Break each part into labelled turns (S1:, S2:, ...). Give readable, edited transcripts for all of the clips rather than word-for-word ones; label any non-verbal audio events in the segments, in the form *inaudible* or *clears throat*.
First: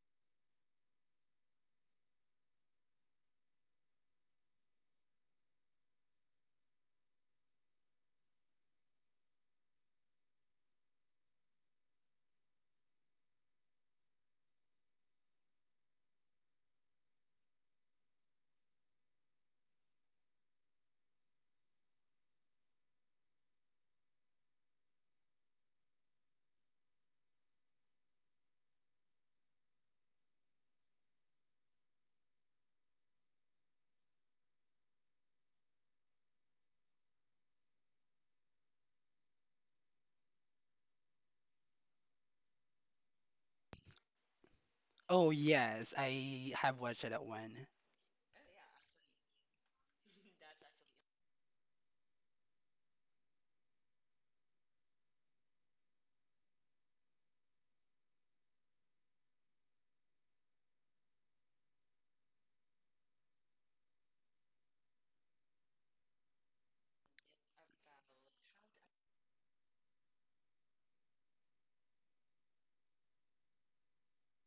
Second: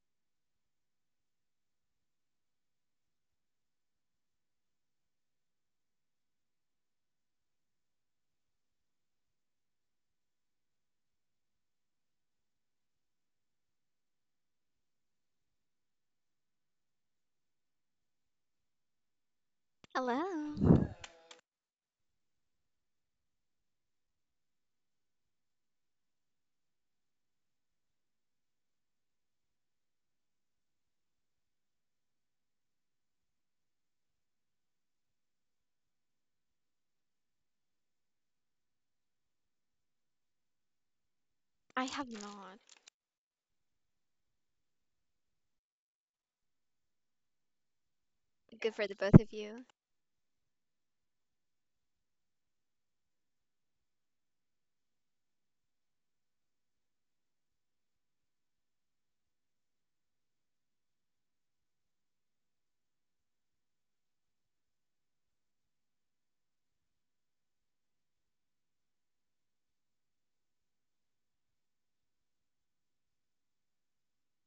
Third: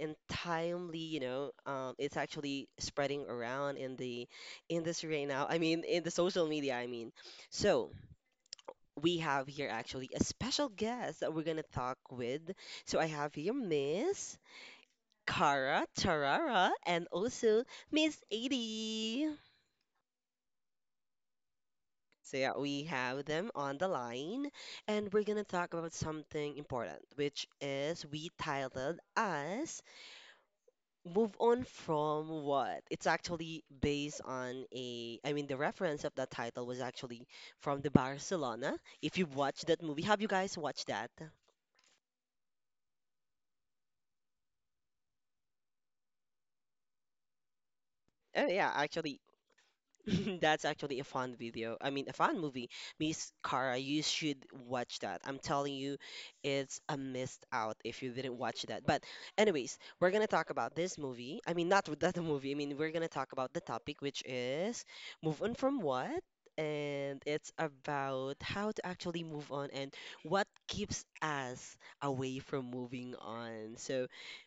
S1: and timely. It's actually spreading around in the industry right now. I mean, in the social media, I mean. So we have here actually a special guest that we're going to talk with. So I have here Miss Cara Tarara and also Miss 80.
S2: Hello.
S1: So yeah, we have them on the line, and we're gonna talk about something important, which is we titled as "Move On From What." It's actually based on I mean, the reference of that title was actually from the Barcelona. If you've watched that movie, have you guys watched that?
S2: I have not.
S3: Oh, yes, I have watched that one.
S1: Oh yeah,
S2: Good for the
S1: actually,
S2: both of you.
S1: *laughs* that's actually a fun video. I mean, a fun movie. Miss Cara, you should watch that. I'm telling you, it's a missed out if you didn't watch that. But anyways, we're gonna talk about this movie. I mean, not with *laughs* that movie. I mean, we're gonna talk about the topic, which is move on from what? And it's about how to actually move on and what keeps us away from moving on. So,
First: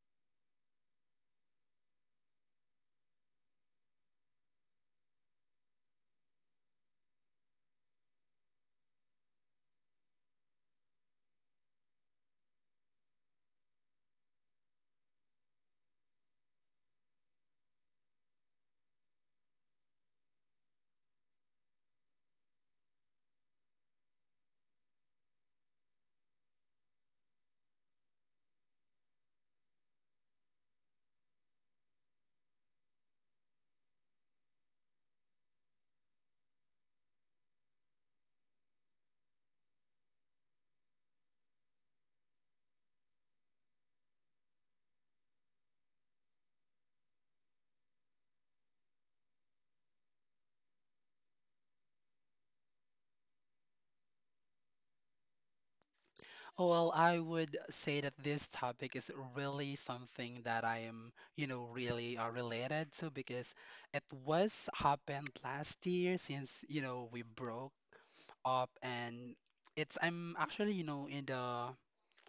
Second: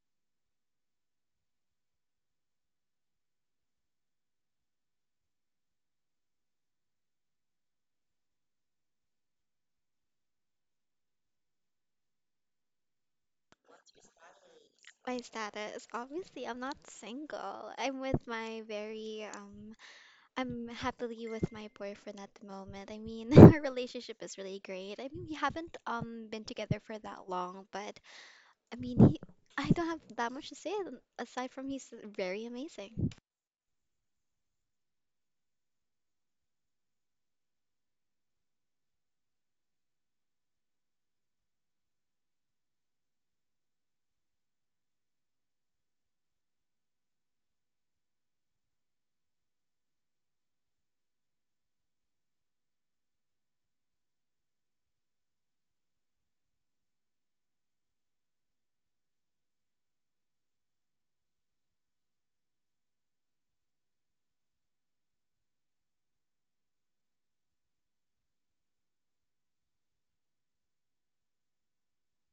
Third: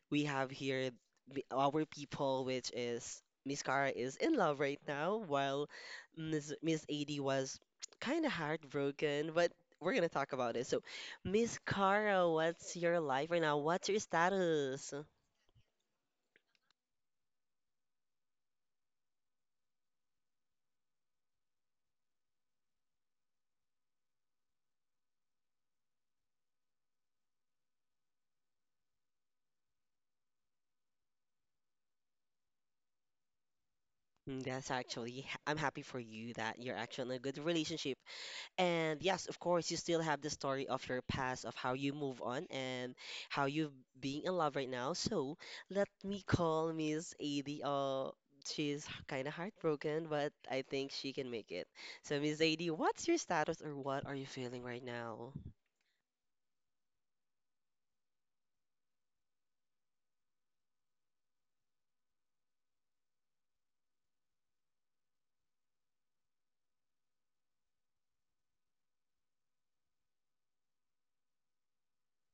S1: we have here our people, which is Miss Cara is in love right now, while Miss AD was kind of heartbroken, but we're gonna talk about it. So, Miss Cara, what's your life right now? What's your status?
S2: My status, obviously, I'm not single. I'm happily with my boyfriend at the moment. I mean, *laughs* our relationship is really great. I mean, we haven't, been together for that long, but I mean, I don't have that much to say aside from he's very amazing.
S1: Mm, that's actually, I'm happy for you that you're actually in a good relationship. And yes, of course, you still have the story of your past, of how you move on and how you being in love right now. So let me call Miss Adi. She's kind of heartbroken, but I think she can make it. So Miss Adi, what's your status or what are you feeling right now?
S3: Oh, well, I would say that this topic is really something that I am, you know, really related to because it was happened last year since, you know, we broke up and it's I'm actually, you know, in the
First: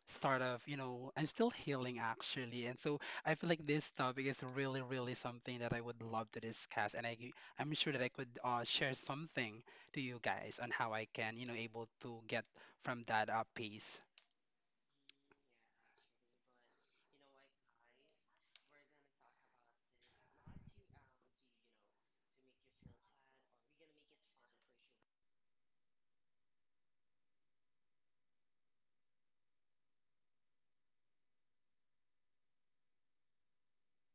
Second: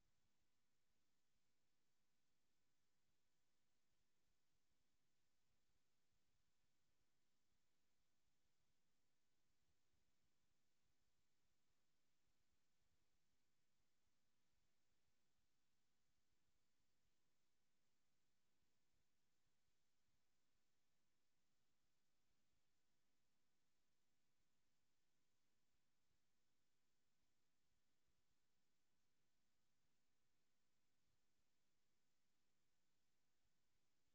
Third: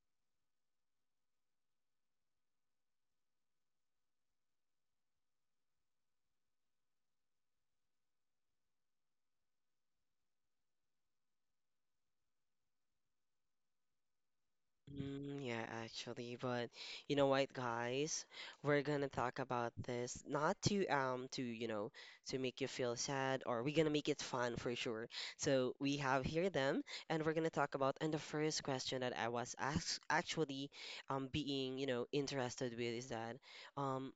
S3: start of, you know, I'm still healing actually. And so I feel like this topic is really, really something that I would love to discuss. I'm sure that I could share something to you guys on how I can, you know, able to get from that pace.
S1: Mm, yeah, actually, but you know what, guys? We're gonna talk about this not to to to make you feel sad, or we're gonna make it fun for sure. So we have here them, and we're gonna talk about, and the first question that I was asked actually, being, interested with, is that um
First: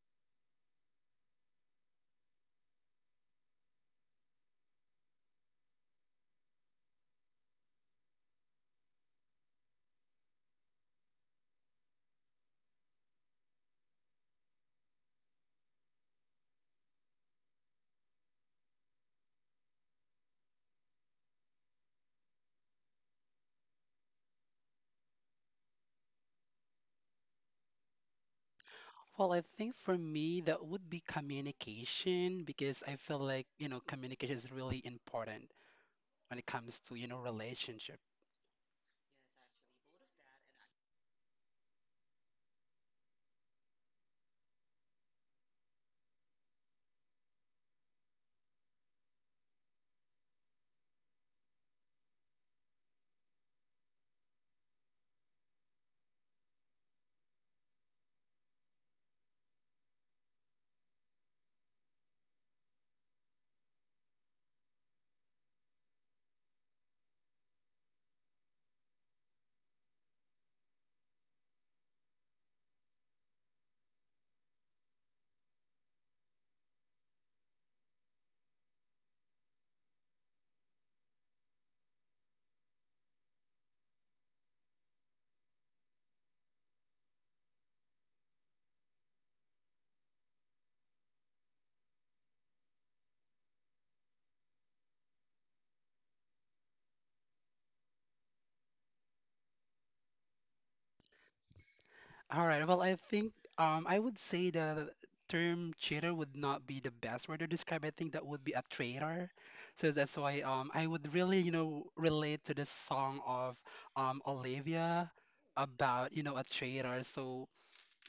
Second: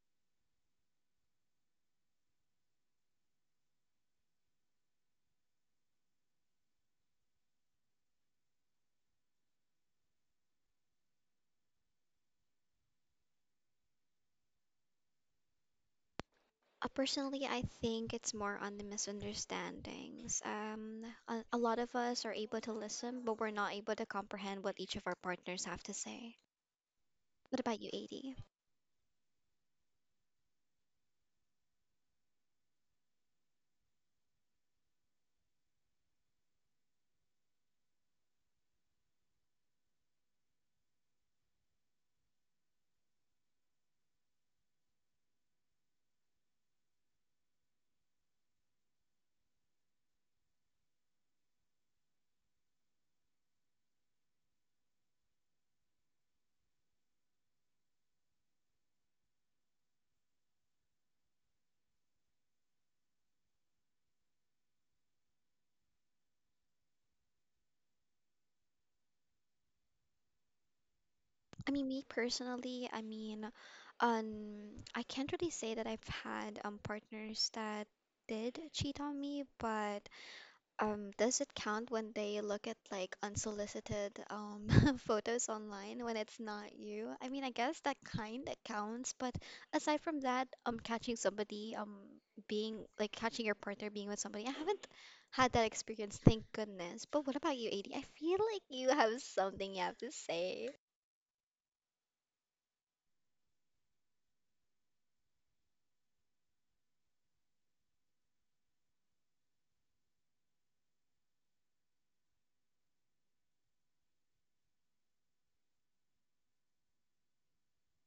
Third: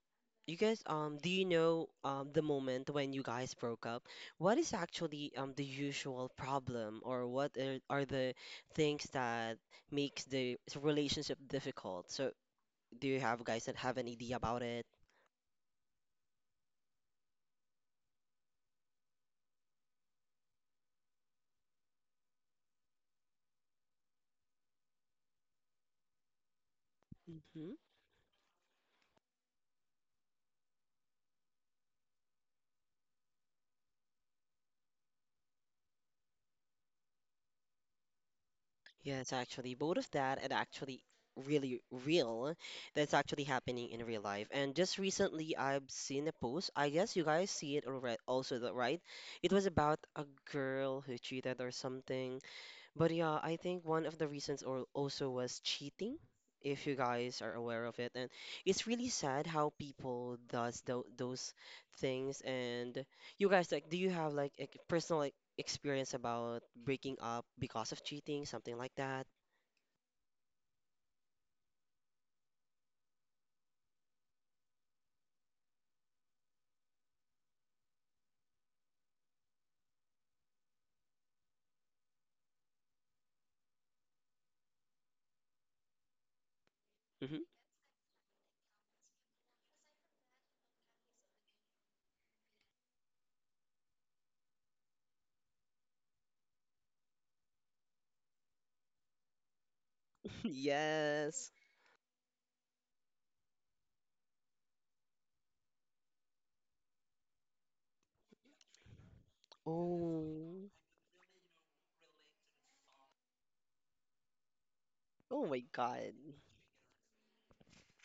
S1: you guys, do you know the moment when you guys broke up? What is actually the usual problem, or what are the things that makes the relationship difficult. So, do you have guys that have an idea about it?
S2: Personally, I think it's more on the misunderstandings. A lot of us are able to listen, but we're not able to comprehend what each of our partners have to say. What
S1: Hmm.
S2: about you, Adi?
S3: Well, I think for me, that would be communication because I feel like, you know, communication is really important when it comes to, you know, relationship.
S1: Yes, actually, both of that and actually really real, that's actually happening in real life. And just recently, I've seen a post. I guess you guys see it already, also, right? It was about a girl who cheated or something. But yeah, I think one of the reasons or also was cheating, if you guys are aware of it. And it's really sad how people does those things. And you guys, like, do you have like a personal like experience about breaking up because of cheating, something like that?
S2: I mean, me personally, I mean, um, I can't really say that I've had partners that did cheat on me, but does it count when they look at like unsolicited *laughs* photos online when it's not you? I mean,
S1: Hmm.
S2: I guess that kind of counts, but aside from that, catching somebody, being like catching your partner being with somebody, I haven't had that experience, thank goodness. But what about you, Adi? I feel like you have something you have to
S1: *laughs*
S2: say.
S1: Yes.
S3: All right. Well, I think I would say the term cheater would not be the best word to describe. I think that would be a traitor. So that's why
S1: Oh,
S3: I would really, you know, relate to this song of Olivia
S1: oh my
S3: about,
S1: God.
S3: you know, a traitor. So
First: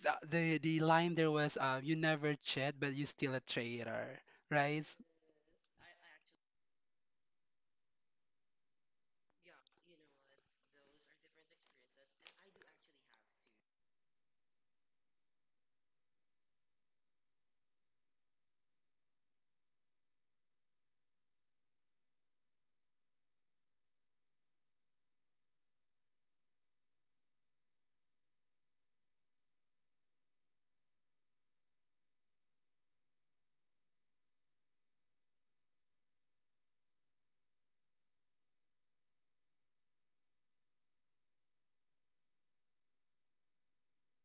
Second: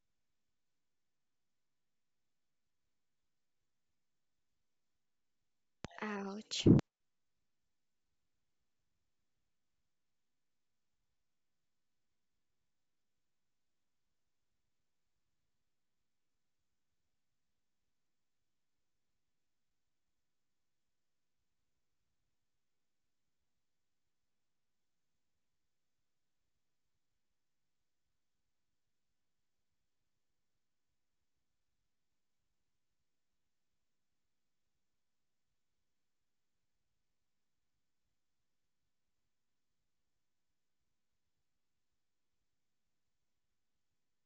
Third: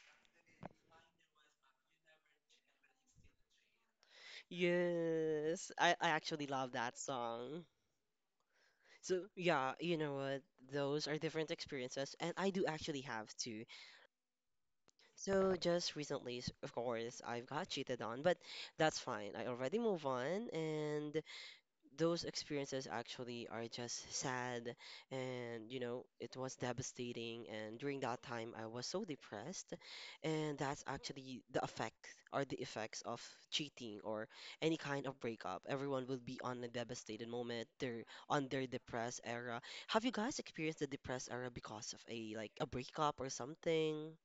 S3: the line there was, "You never cheat, but you still a traitor," right?
S1: Yes, I actually
S2: Ouch.
S1: love that song. So yeah, you know what? Those are different experiences, and I do actually have two. So just recently, of course, I've got cheated on, but that's fine. I already move on, and those experiences actually are just sad, and you know, it was devastating. And during that time, I was so depressed, and that's actually the effect or the effects of cheating or any kind of breakup. Everyone will be on a devastated moment. They're on their depressed era. Have you guys experienced the depressed era because of a like a breakup or something?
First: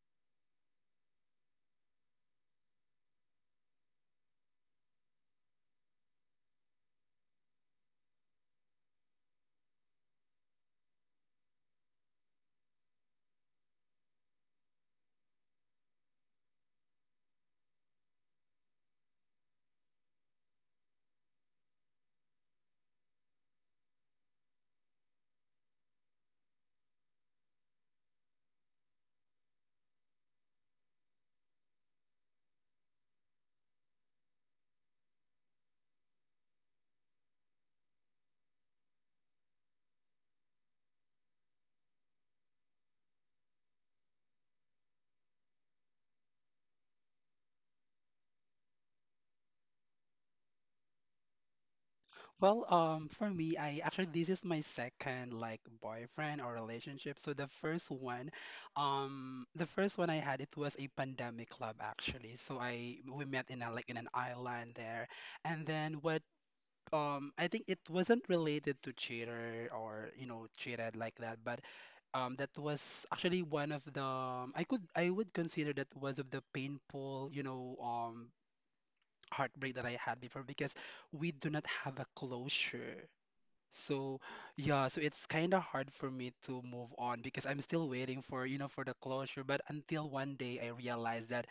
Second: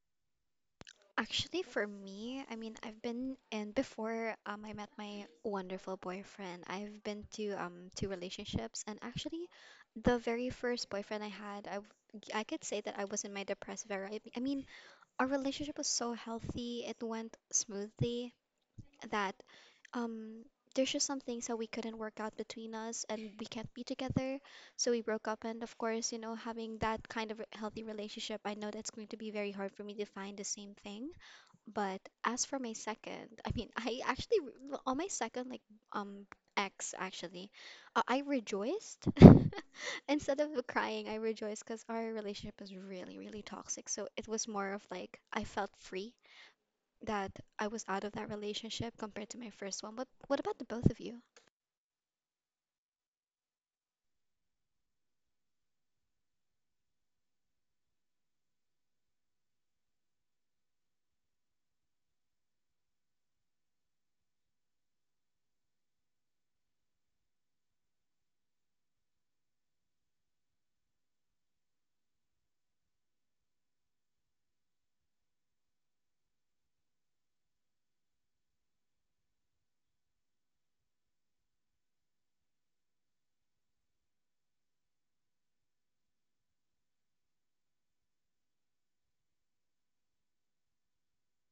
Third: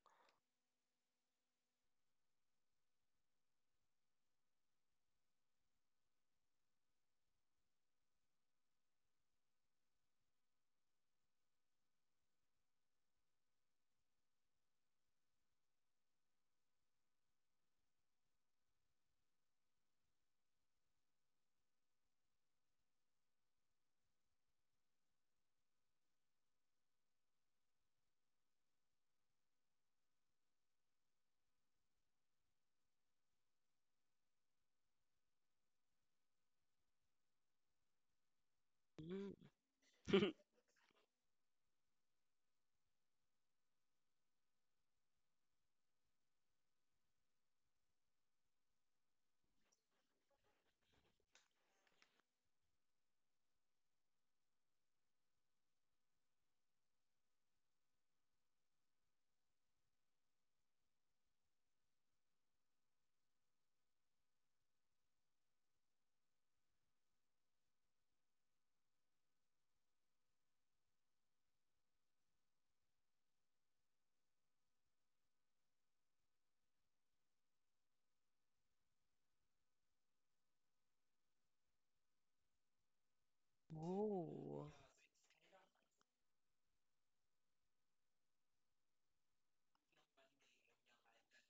S2: Actually, for me, I mean, I've been and before I met my wonderful boyfriend, I've been to two relationships, and actually, the very first boyfriend I had, I could say that I was in my depressive era. I mean, our relationship was so healthy, it went smoothly that um there's just some things that we couldn't work out between us, and we can't be together, so we broke up. And of course, you know, having that kind of healthy relationship, I know that's going to be very hard for me to find the same thing. But as for my second, I mean, *laughs* on my second like um ex actually, I rejoiced
S1: Mm.
S2: *laughs*
S1: *laughs*
S2: instead of crying. I rejoiced because our relationship was really really toxic. So it was more of like I felt free that I was out of that relationship compared to my first one. But what about the both of you?
S3: Well, for me, I actually this is my second like boyfriend or relationship. So the first one I had it was a pandemic club actually. So I we met in a like in an island there, and then what? I think it wasn't related to cheater or you know cheated like that, but that was actually one of the I could I would consider that was of the painful you know heartbreak that I had before because we do not have a closure. So
S1: Oh,
S3: yeah, so it's kind of hard for me to move on because I'm still waiting for, you know, for the closure. But until one day I realized that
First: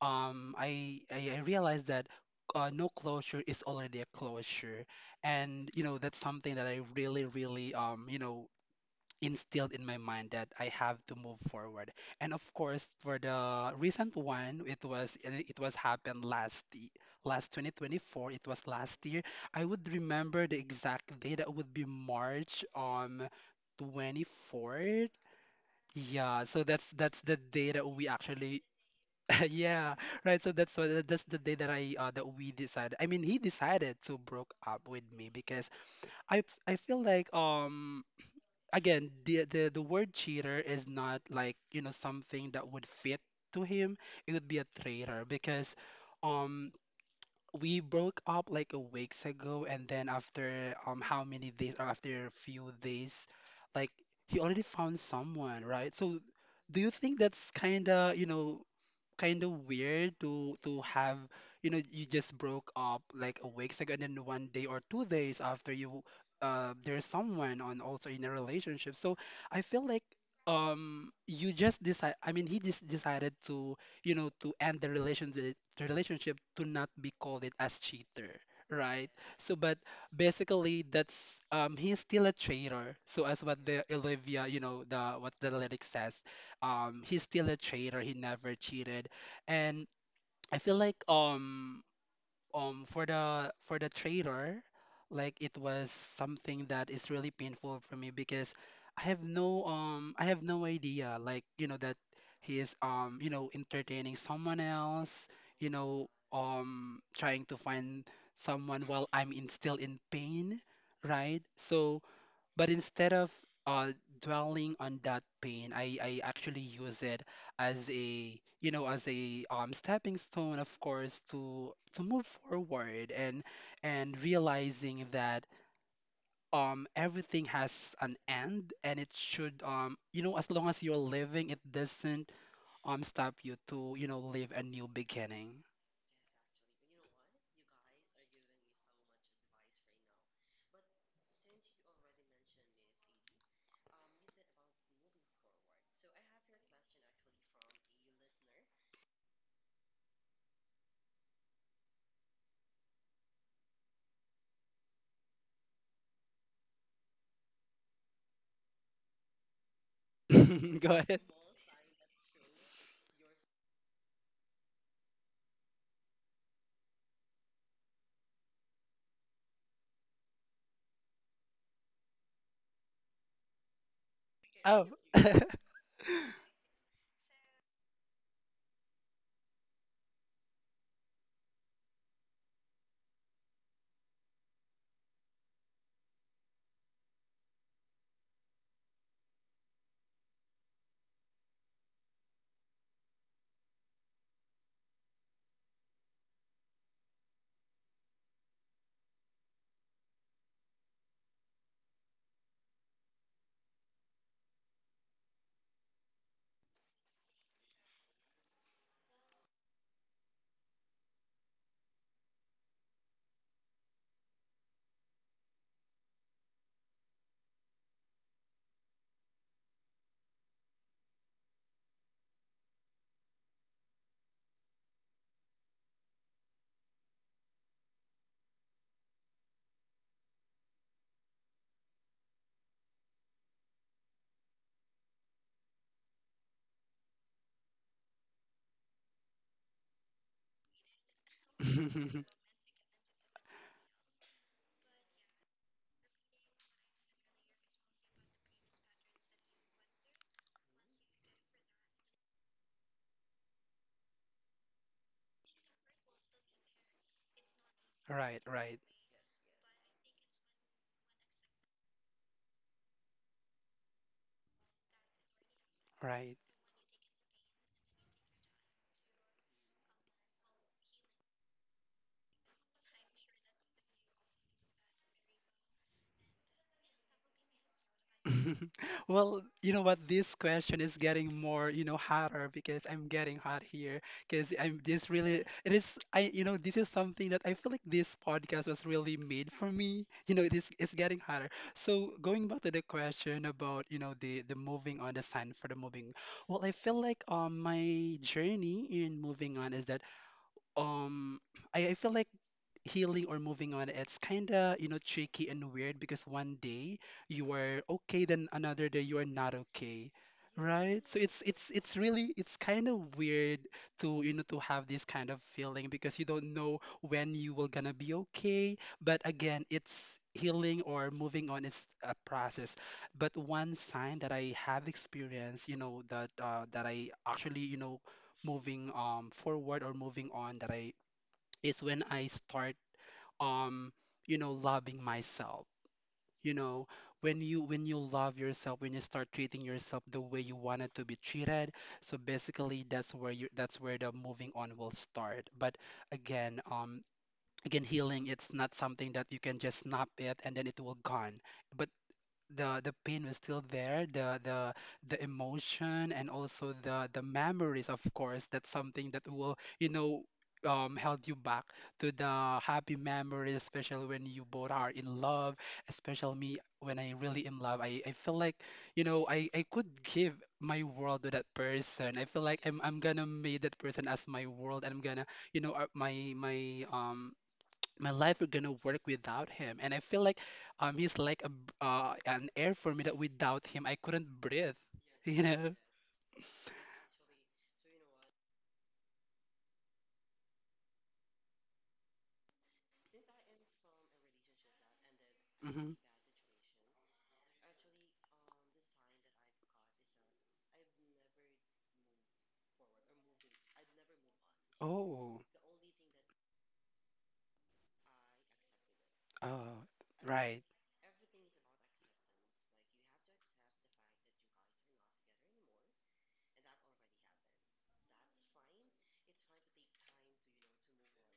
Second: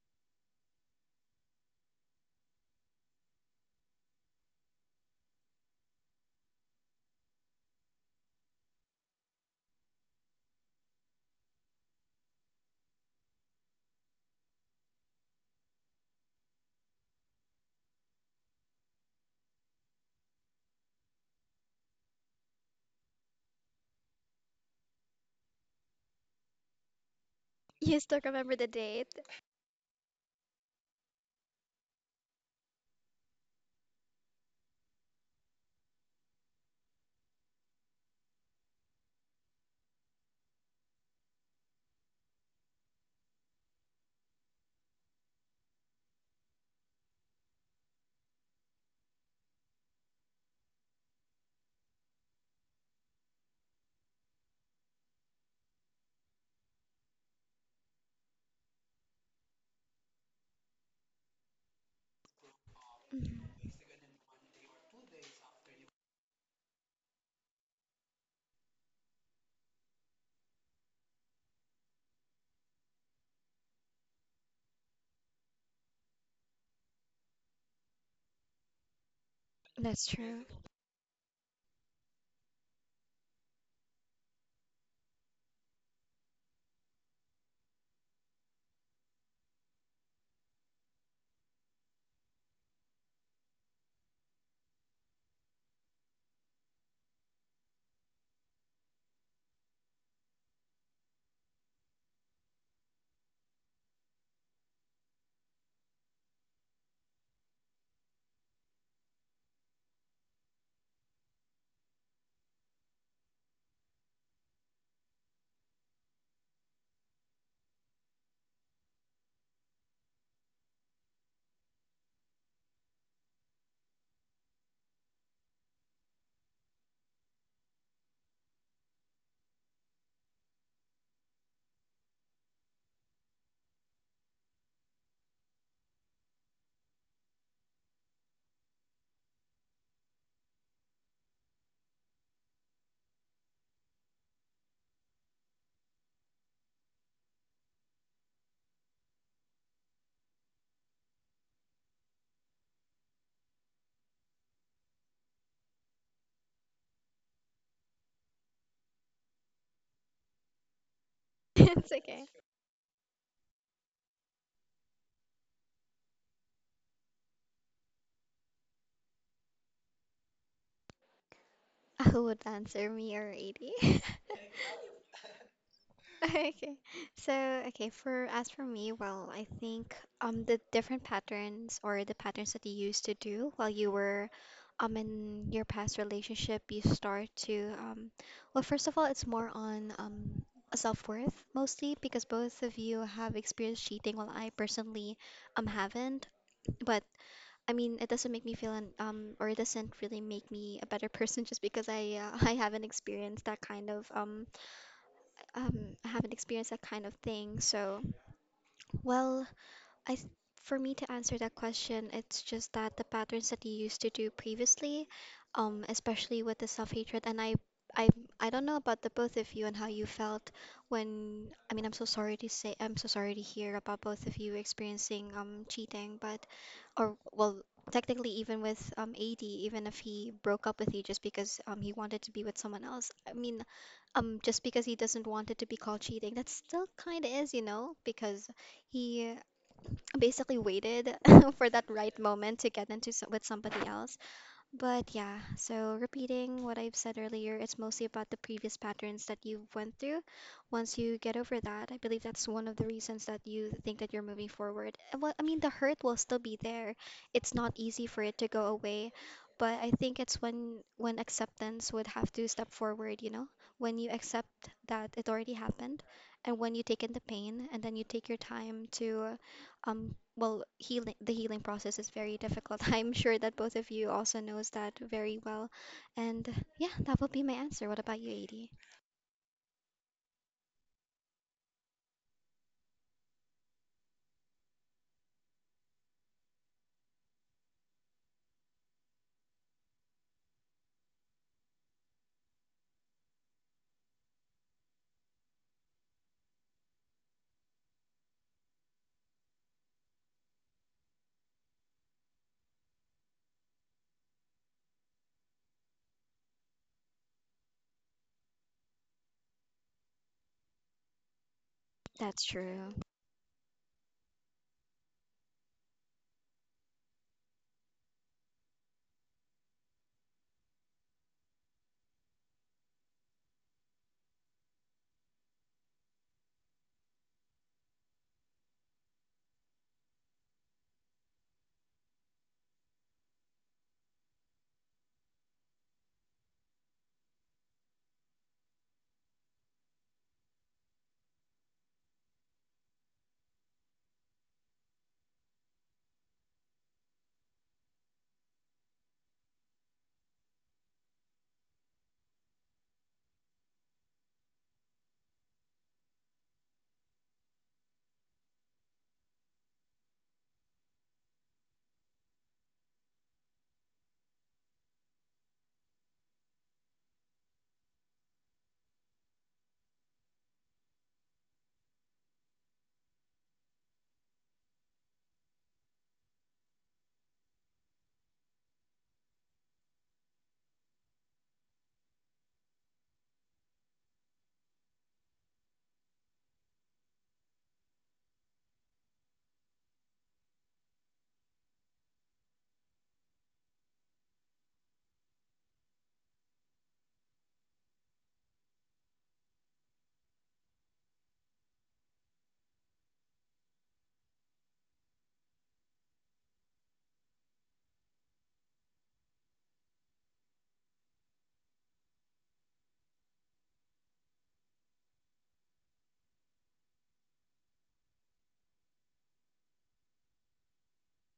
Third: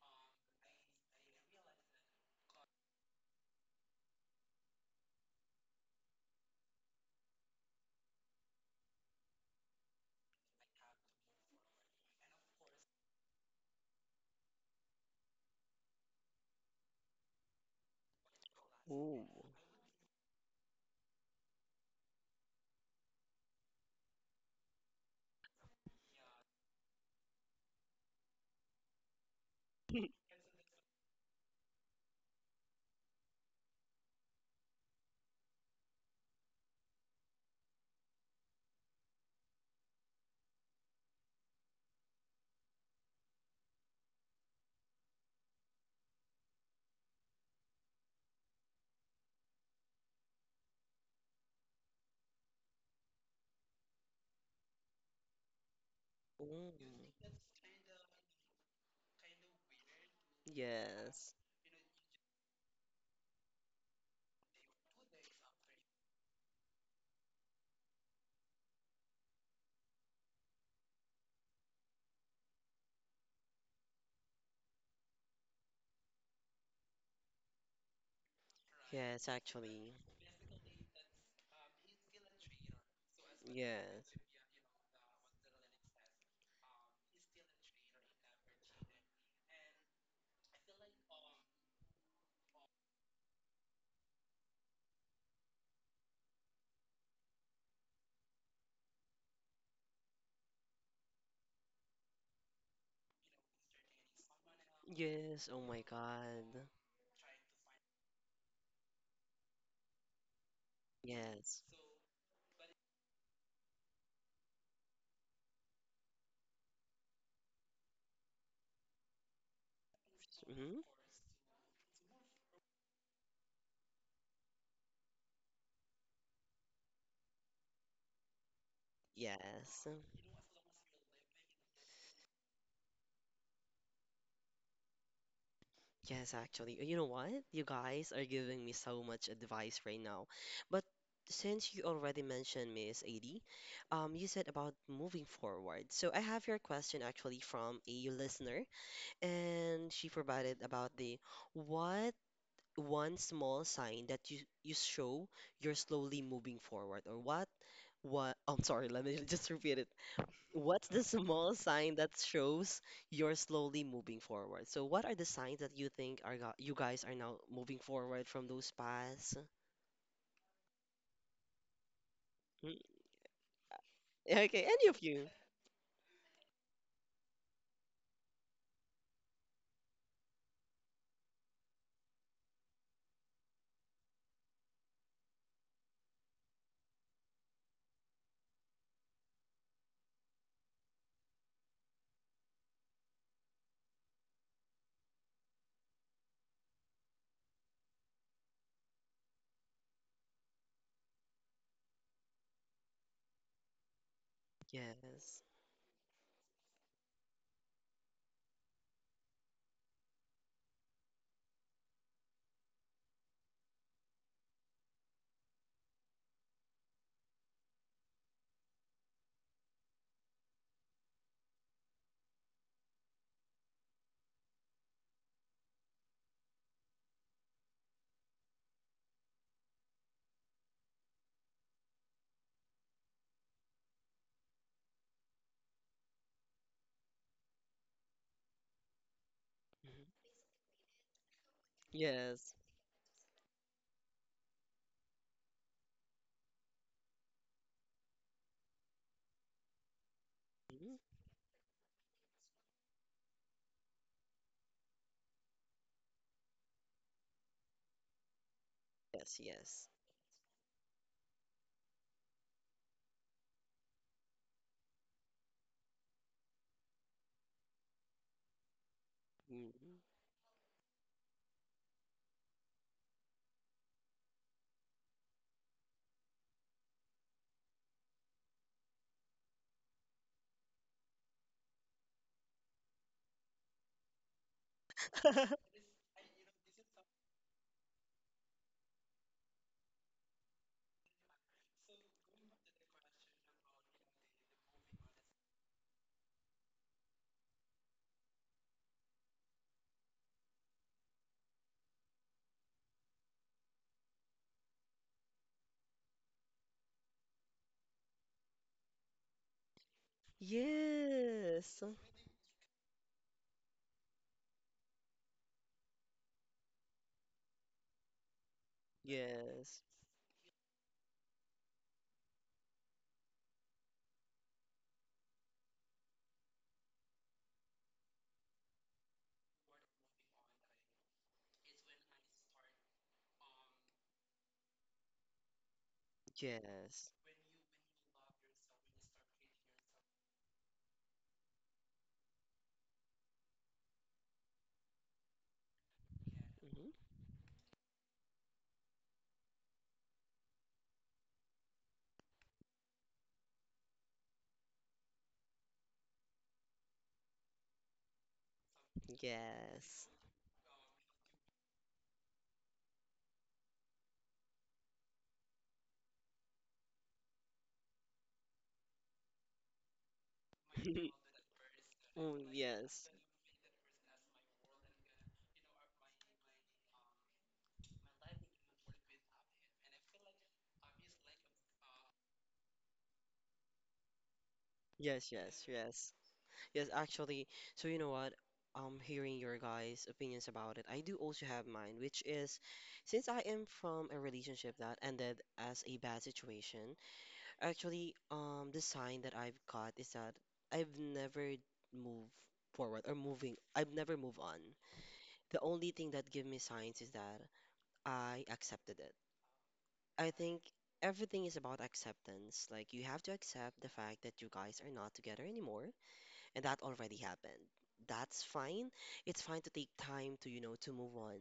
S3: I realized that no closure is already a closure. And you know, that's something that I really, really you know, instilled in my mind that I have to move forward. And of course, for the recent one, it was happened last last 2024. It was last year.
S1: oh,
S3: I would remember the exact day. That would be March 24th. Yeah, so that's the day that
S2: You
S3: we
S2: still remember
S3: actually
S2: the date?
S3: *laughs* yeah, right. So that's what that's the day that I that we decided. I mean, he decided to broke up with me because I feel like again, the word cheater is not like, you know, something that would fit to him. It would be a traitor because um we broke up like a weeks ago and then after how many days or after a few days, like he already found someone, right? So
S1: oh.
S3: do you think that's kind of, you know, kind of weird to have
S1: Yes,
S3: you know you just broke up like a
S2: Mhm.
S3: weeks ago and then one day or 2 days after you there's someone on also in a relationship, so I feel like you just decide. I mean, he just decided to, you know, to end the relationship to not be called it as cheater, right?
S1: yes,
S3: So but
S1: actually.
S2: That's true.
S3: basically that's he's still a traitor, so as what the
S1: Yes,
S3: Olivia you know the what the lyric says, he's still a traitor, he never cheated. And I feel like for the traitor, like it was something that is really painful for me because I have no idea like you know that he is you know entertaining someone else,
S1: yes, oh
S3: you
S1: my
S3: know
S1: God.
S3: trying to find someone while I'm in, still in pain, right?
S1: Yes.
S3: So but instead of uh, dwelling on that pain, I actually use it as a, you know, as a stepping stone, of
S1: Hmm.
S3: course, to move forward and realizing that everything has an end and it should
S1: Yes.
S3: you know as long as you're living, it doesn't stop you to you know live a new beginning.
S1: Yes, actually. You know what? You guys are giving me so much advice right now. But since you already mentioned Miss Adi, you said about moving forward. So I have your question actually from a listener, and she provided about the what, one small sign that you show you're slowly moving forward, or what *laughs* I'm sorry, let me *laughs* just repeat it.
S3: *laughs*
S1: What's
S3: Go
S1: the
S3: ahead.
S1: small
S2: *laughs* It's
S1: sign that
S2: okay.
S1: shows you're slowly moving forward? So what are the signs that you think you guys are now moving forward from those paths?
S2: Who would
S1: Mm,
S2: answer, me or 80?
S1: okay,
S3: Oh.
S1: any of you.
S3: *laughs* *laughs*
S2: *laughs* Okay. So, okay, for as for me, well, I think the different patterns or the patterns that you used to do while you were in your past relationship, you start to well, first of all, it's more on self-worth, mostly because both of you have experienced cheating while I personally haven't. But I mean, it doesn't make me feel or it doesn't really make me a better *laughs* person just because I *laughs* I haven't experienced that kind of
S1: Yes.
S2: I haven't experienced that kind of thing. So, well, I th- for me to answer that question, it's just that the patterns that you used to do previously, especially with the self-hatred, and I, I don't know about the both of you and how you felt when. I mean, I'm so sorry to say, I'm so sorry to hear about both of you experiencing cheating, but or well, technically even with AD, even if he broke up with you just because he wanted to be with someone else, I mean, just because he doesn't want it to be called cheating, that still kind of is, you know, because he
S1: Mhm.
S2: basically waited *laughs* for that right
S1: Yes.
S2: moment to get into with somebody else. But yeah, so repeating what I've said earlier, it's mostly about the previous patterns that you went through. Once
S1: Mhm.
S2: you get over that, I believe that's one of the reasons that you think that you're moving forward. Well, I mean, the hurt will still be there. It's not easy for
S3: Right,
S2: it to go
S3: right,
S2: away,
S1: Yes.
S2: but
S1: Yes.
S2: I think it's when acceptance would have to step forward, you know? When you accept that it already happened,
S3: right.
S2: and when you take in the pain and then you take your time to
S1: Mhm.
S2: um well, healing the healing process is very difficult. *laughs* I'm sure that both of you also knows that very well, and yeah, that would be my answer. What about you, Adi?
S3: *laughs* Well, you know what? This question is getting more, you know, hotter because I'm getting hot here. Because I'm this really, it
S1: *laughs*
S3: is, I, you know, this is something that I feel like this podcast was really made for me. You know, it is, it's getting hotter. So going back to the question about, you know, the moving on, the sign for the moving. Well, I feel like my journey in moving on is that um I feel like healing or moving on, it's kind of, you know, tricky and weird because one day you are okay, then another day you are not okay. Right? So it's it's
S1: Yes.
S3: it's really
S2: That's
S3: it's kind
S2: true.
S3: of weird to, you know, to have this kind of feeling because you don't know when you will gonna be okay. But again,
S1: Yes.
S3: it's healing or moving on is a process. But one sign that I have experienced, you know, that that I actually, you know, moving forward or moving on that I is when I start um you know loving myself, you know,
S1: Yes.
S3: when you love yourself, when you start treating yourself the way you wanted to be treated, so basically that's where the moving on will start. But again
S1: Mhm.
S3: again healing it's not something that you can just snap it and then it will gone. But the pain was still there, the emotion and also the memories, of course, that's something that will, you
S1: Yes.
S3: know, held you back to the happy memories, especially when you both are in love, especially me when I really in love. I feel like, you know, I could give my
S1: *laughs*
S3: world to that person. I
S1: Oh,
S3: feel like I'm
S1: yes.
S3: gonna make that person as my world and I'm gonna, you know, my my life are gonna work without him. And I feel like he's like an air for me that without him I couldn't breathe *laughs*
S1: Yes,
S3: you
S1: yes,
S3: know.
S1: yes. Yes, actually, so you know what? Hearing your guys' opinions about it, I do also have mine, which is, since I am from a relationship that ended as
S3: Hmm.
S1: a bad situation, actually, the sign that I've got is that I've never moved forward or moving, I've never moved on.
S3: Oh.
S1: The only thing that give me signs is that I accepted it.
S3: Oh,
S1: I think
S3: right.
S1: everything is about acceptance. Like you have to accept the fact that you guys are not together anymore, and that already happened. That's fine. It's fine to take time to, you know, to move on.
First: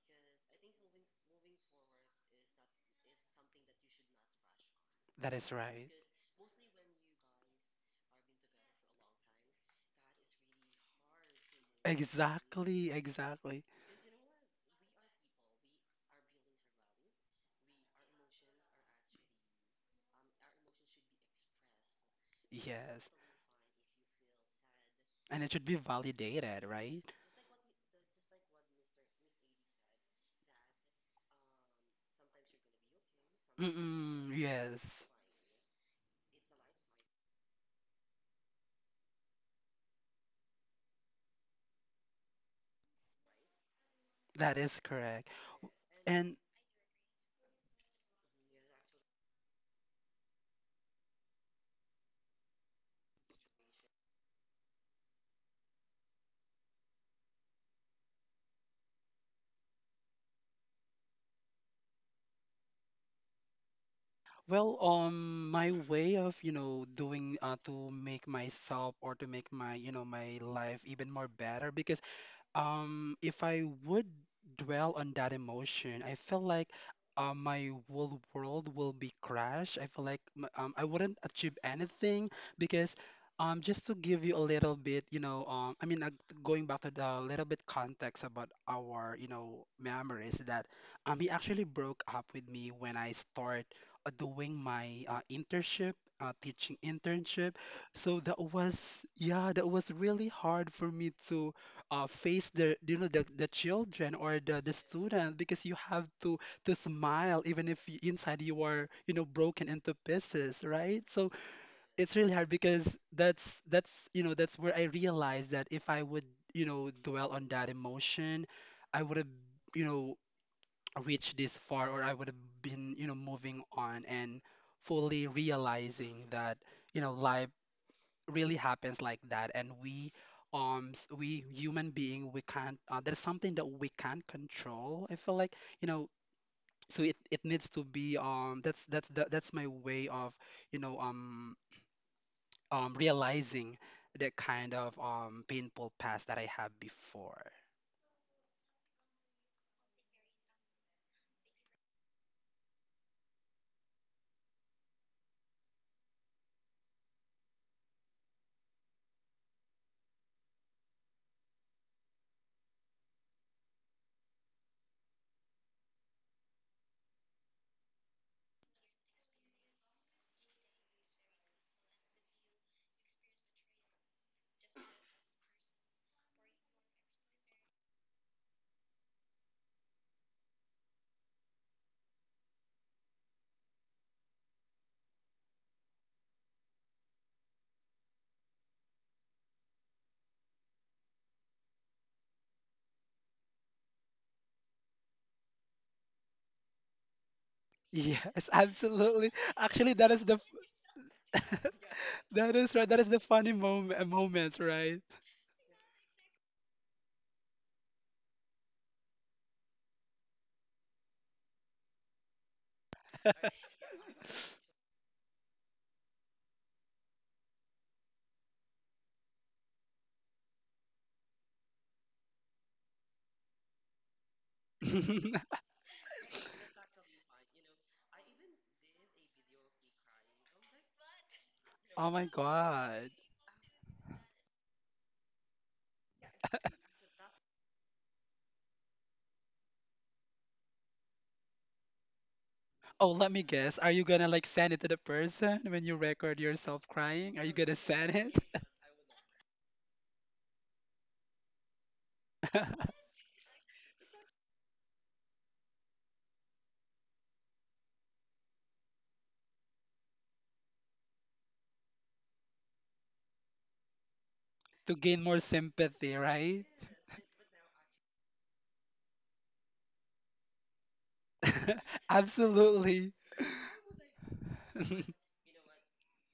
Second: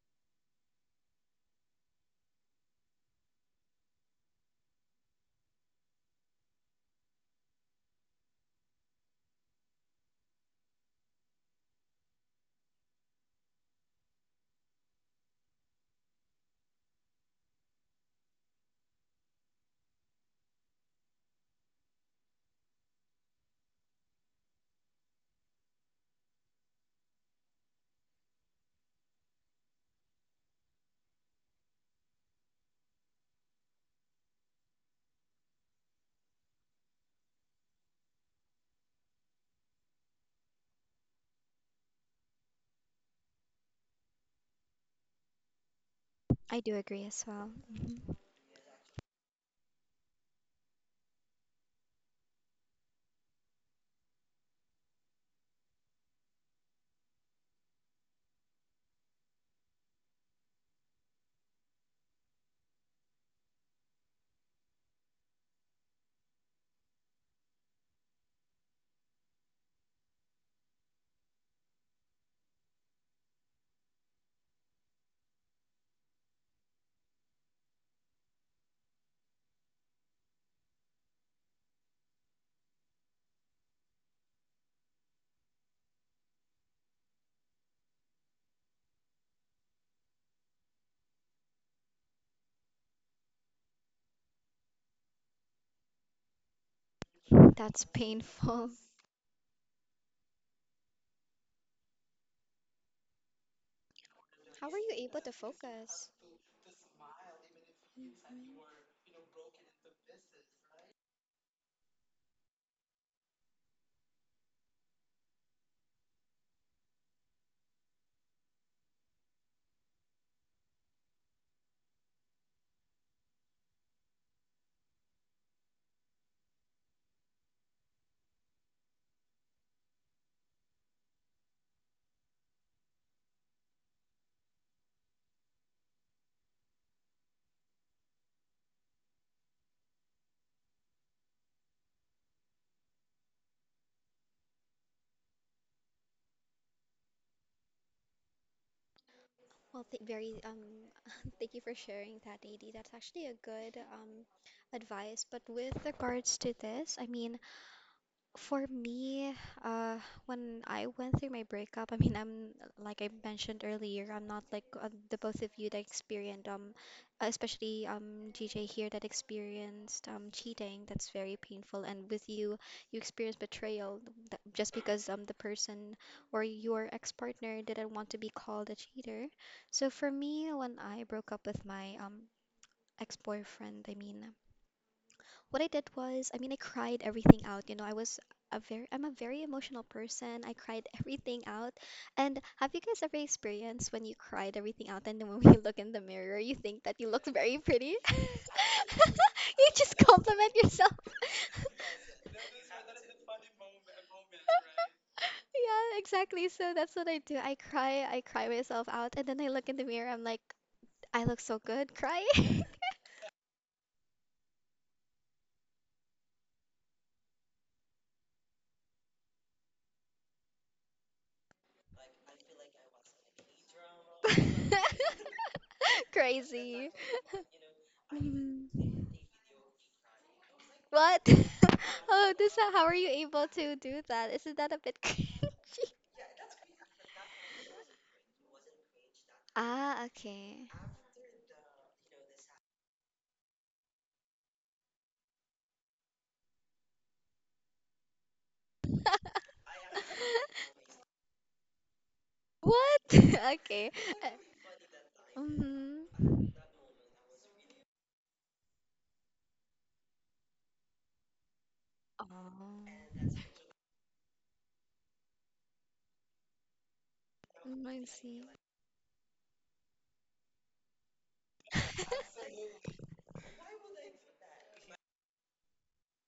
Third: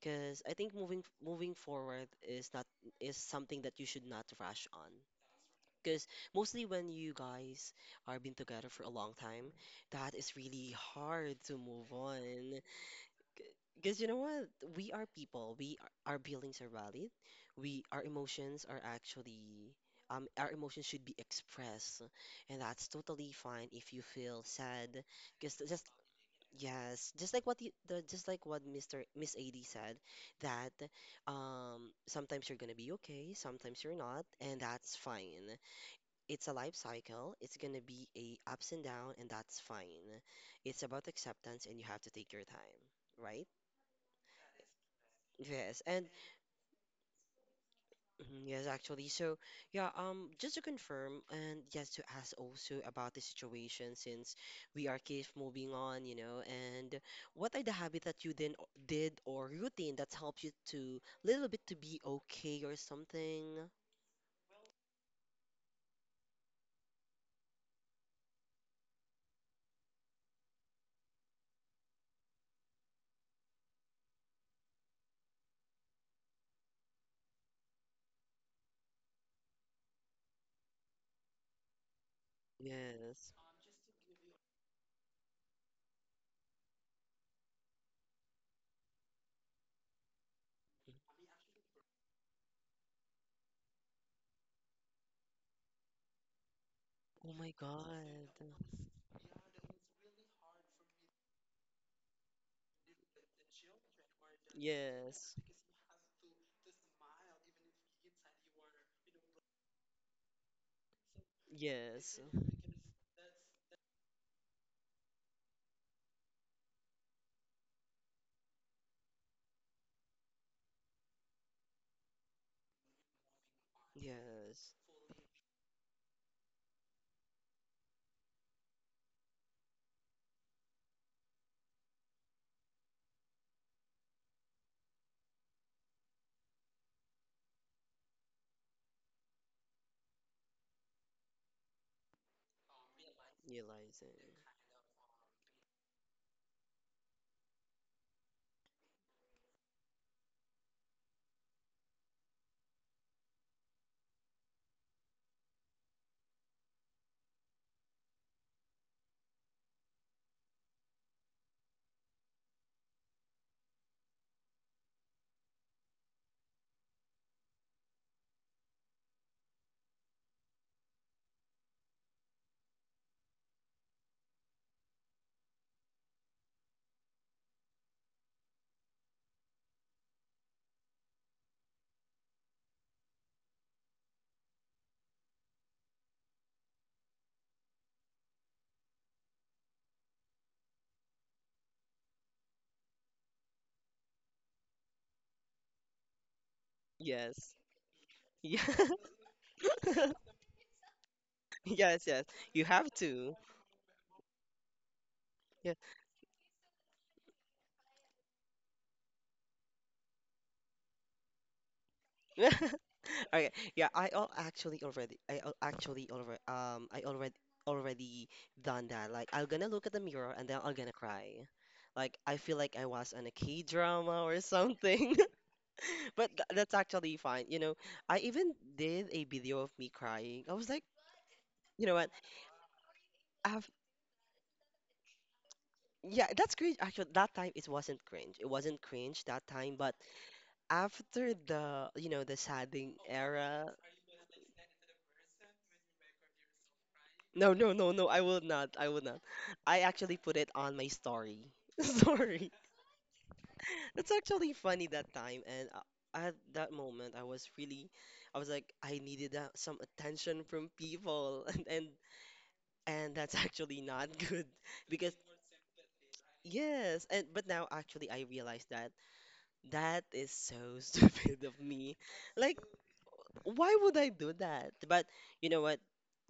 S1: Because I think moving forward is not is something that you should not rush on.
S3: That is right.
S1: Because mostly when you guys are been together for a long time, that is really hard to move on.
S3: Exactly, exactly.
S1: Because you know what? We are people. Our feelings are valid. We our emotions are actually our emotions should be expressed, and that's
S3: Yes,
S1: totally fine if you feel sad.
S3: and it
S1: Because
S3: should be
S1: just
S3: validated,
S1: yes,
S3: right?
S1: just like what you, the just like what Mr. Miss AD said that, um, sometimes you're gonna be okay, sometimes you're not,
S3: Mm-mm,
S1: and
S3: yes,
S1: that's fine. It's a life cycle. It's gonna be a ups and down, and that's fine. It's about acceptance, and you have to take your time, right?
S3: that is correct. W-
S1: Yes, and
S3: And
S2: I do agree as well. Mhm.
S1: mhm, yes, actually. So, yeah, just to confirm, and yes, to ask also about the situation, since we are keep moving on, you know, and what are the habit that you then did or routine that helps you to little bit to be okay or something?
S3: well, my way of, you know, doing to make myself or to make my, you know, my life even more better. Because if I would dwell on that emotion, I feel like my whole world will be crashed. I feel like I wouldn't achieve anything. Because
S1: Yes.
S3: just to give you a little bit, you know, I mean, going back to the little bit context about our, you know, memories that he actually broke up with me when I start doing my internship, teaching
S1: Oh my
S3: internship.
S1: God.
S2: That's
S3: So
S2: *laughs*
S3: that
S2: painful.
S3: was, yeah, that was really hard for me to face the you know the children or
S2: How
S3: the
S2: were you able to
S3: student,
S1: Yes.
S3: because you have
S2: focus?
S3: to smile even if you, inside you are you know broken into pieces, right? So it's
S1: Yes.
S3: really hard because that's you know that's where I realized that if I would you know dwell on that emotion, I would have you know reached this far, or I would have been you know moving on and
S1: Yes.
S3: fully realizing that you know life really happens like that and we we human being we can't there's something that we can't control. I feel like you know, so it needs to be that's that's my way of you know realizing the
S1: Realizing.
S3: kind of painful past that I have before.
S2: Well, very *laughs* thank you for sharing that, Adi. That's actually a good advice, but with regards to this, I mean, for me, uh, when I went through my breakup, I mean, I'm like I mentioned earlier, I'm not like the both of you that experienced, especially GJ here that experienced cheating. That's very painful, and with you, you experienced betrayal that, just because the person or your ex-partner didn't want to be called a cheater. So for me, when I broke up with my ex-boyfriend, I mean, what I did was, I mean, I cried everything out. You know, I was a very, I'm a very emotional person. I cried *laughs* everything out. And have you guys ever experienced when you cried everything out and then when *laughs* you look in the mirror, you think that you look
S1: Yes.
S2: very
S3: *laughs*
S2: pretty?
S3: Yes,
S1: *laughs* Yeah.
S2: *laughs*
S3: absolutely.
S2: You
S3: Actually
S2: just
S3: that is
S1: *laughs*
S3: the
S2: compliment yourself. *laughs*
S1: Yes,
S3: *laughs*
S1: yes.
S3: that
S1: You
S3: is right.
S1: have
S3: That is the
S1: to.
S3: funny moments, right?
S2: Yeah, exactly. So that's what I do. I cry myself out, and then I look in the mirror. I'm like, I look so good crying.
S1: *laughs* Okay.
S3: *laughs*
S1: Yeah, I al actually
S3: *laughs*
S1: already I al actually already I already already done that. Like I'm gonna look at the mirror and then I'm gonna cry. Like I feel like I was on a K-drama or something.
S2: *laughs*
S1: *laughs* But th that's
S2: Crazy.
S1: actually fine. You know, I even
S2: Mhm.
S1: did a video of me crying. I was like,
S2: What? *laughs*
S1: you know
S3: Oh
S1: what?
S3: my
S2: Oh, this, how are
S3: God.
S2: you able
S1: I've
S2: to do that? Isn't that a bit *laughs* cringy?
S1: Yeah, that's cringe. Actually, that time it wasn't cringe. It wasn't cringe that time, but
S2: Ah, okay.
S1: after the, you know, the sadding
S3: Oh, let me
S1: era,
S3: guess. Are you gonna like send it to the person when you record yourself crying? Are you
S1: no, no,
S3: gonna
S1: no, no,
S3: send
S1: I
S3: it
S1: will not. I will not. I actually put it on my story. *laughs* Sorry.
S2: *laughs*
S3: *laughs*
S2: What? *laughs* Okay.
S1: It's
S2: Uh,
S1: actually funny that time, and at
S2: Mm-hmm.
S1: that moment, I was really, I was like, I needed some attention from people, *laughs* and
S2: Oh,
S1: that's actually not *laughs* good
S3: to
S1: because
S3: gain more sympathy, right?
S1: yes, and but now
S2: I
S1: actually I
S2: see.
S1: realize that. That is so *laughs* stupid of
S3: *laughs*
S1: me.
S2: *laughs*
S1: Like,
S3: Absolutely.
S1: why would I do that? But
S3: *laughs*
S1: you know what?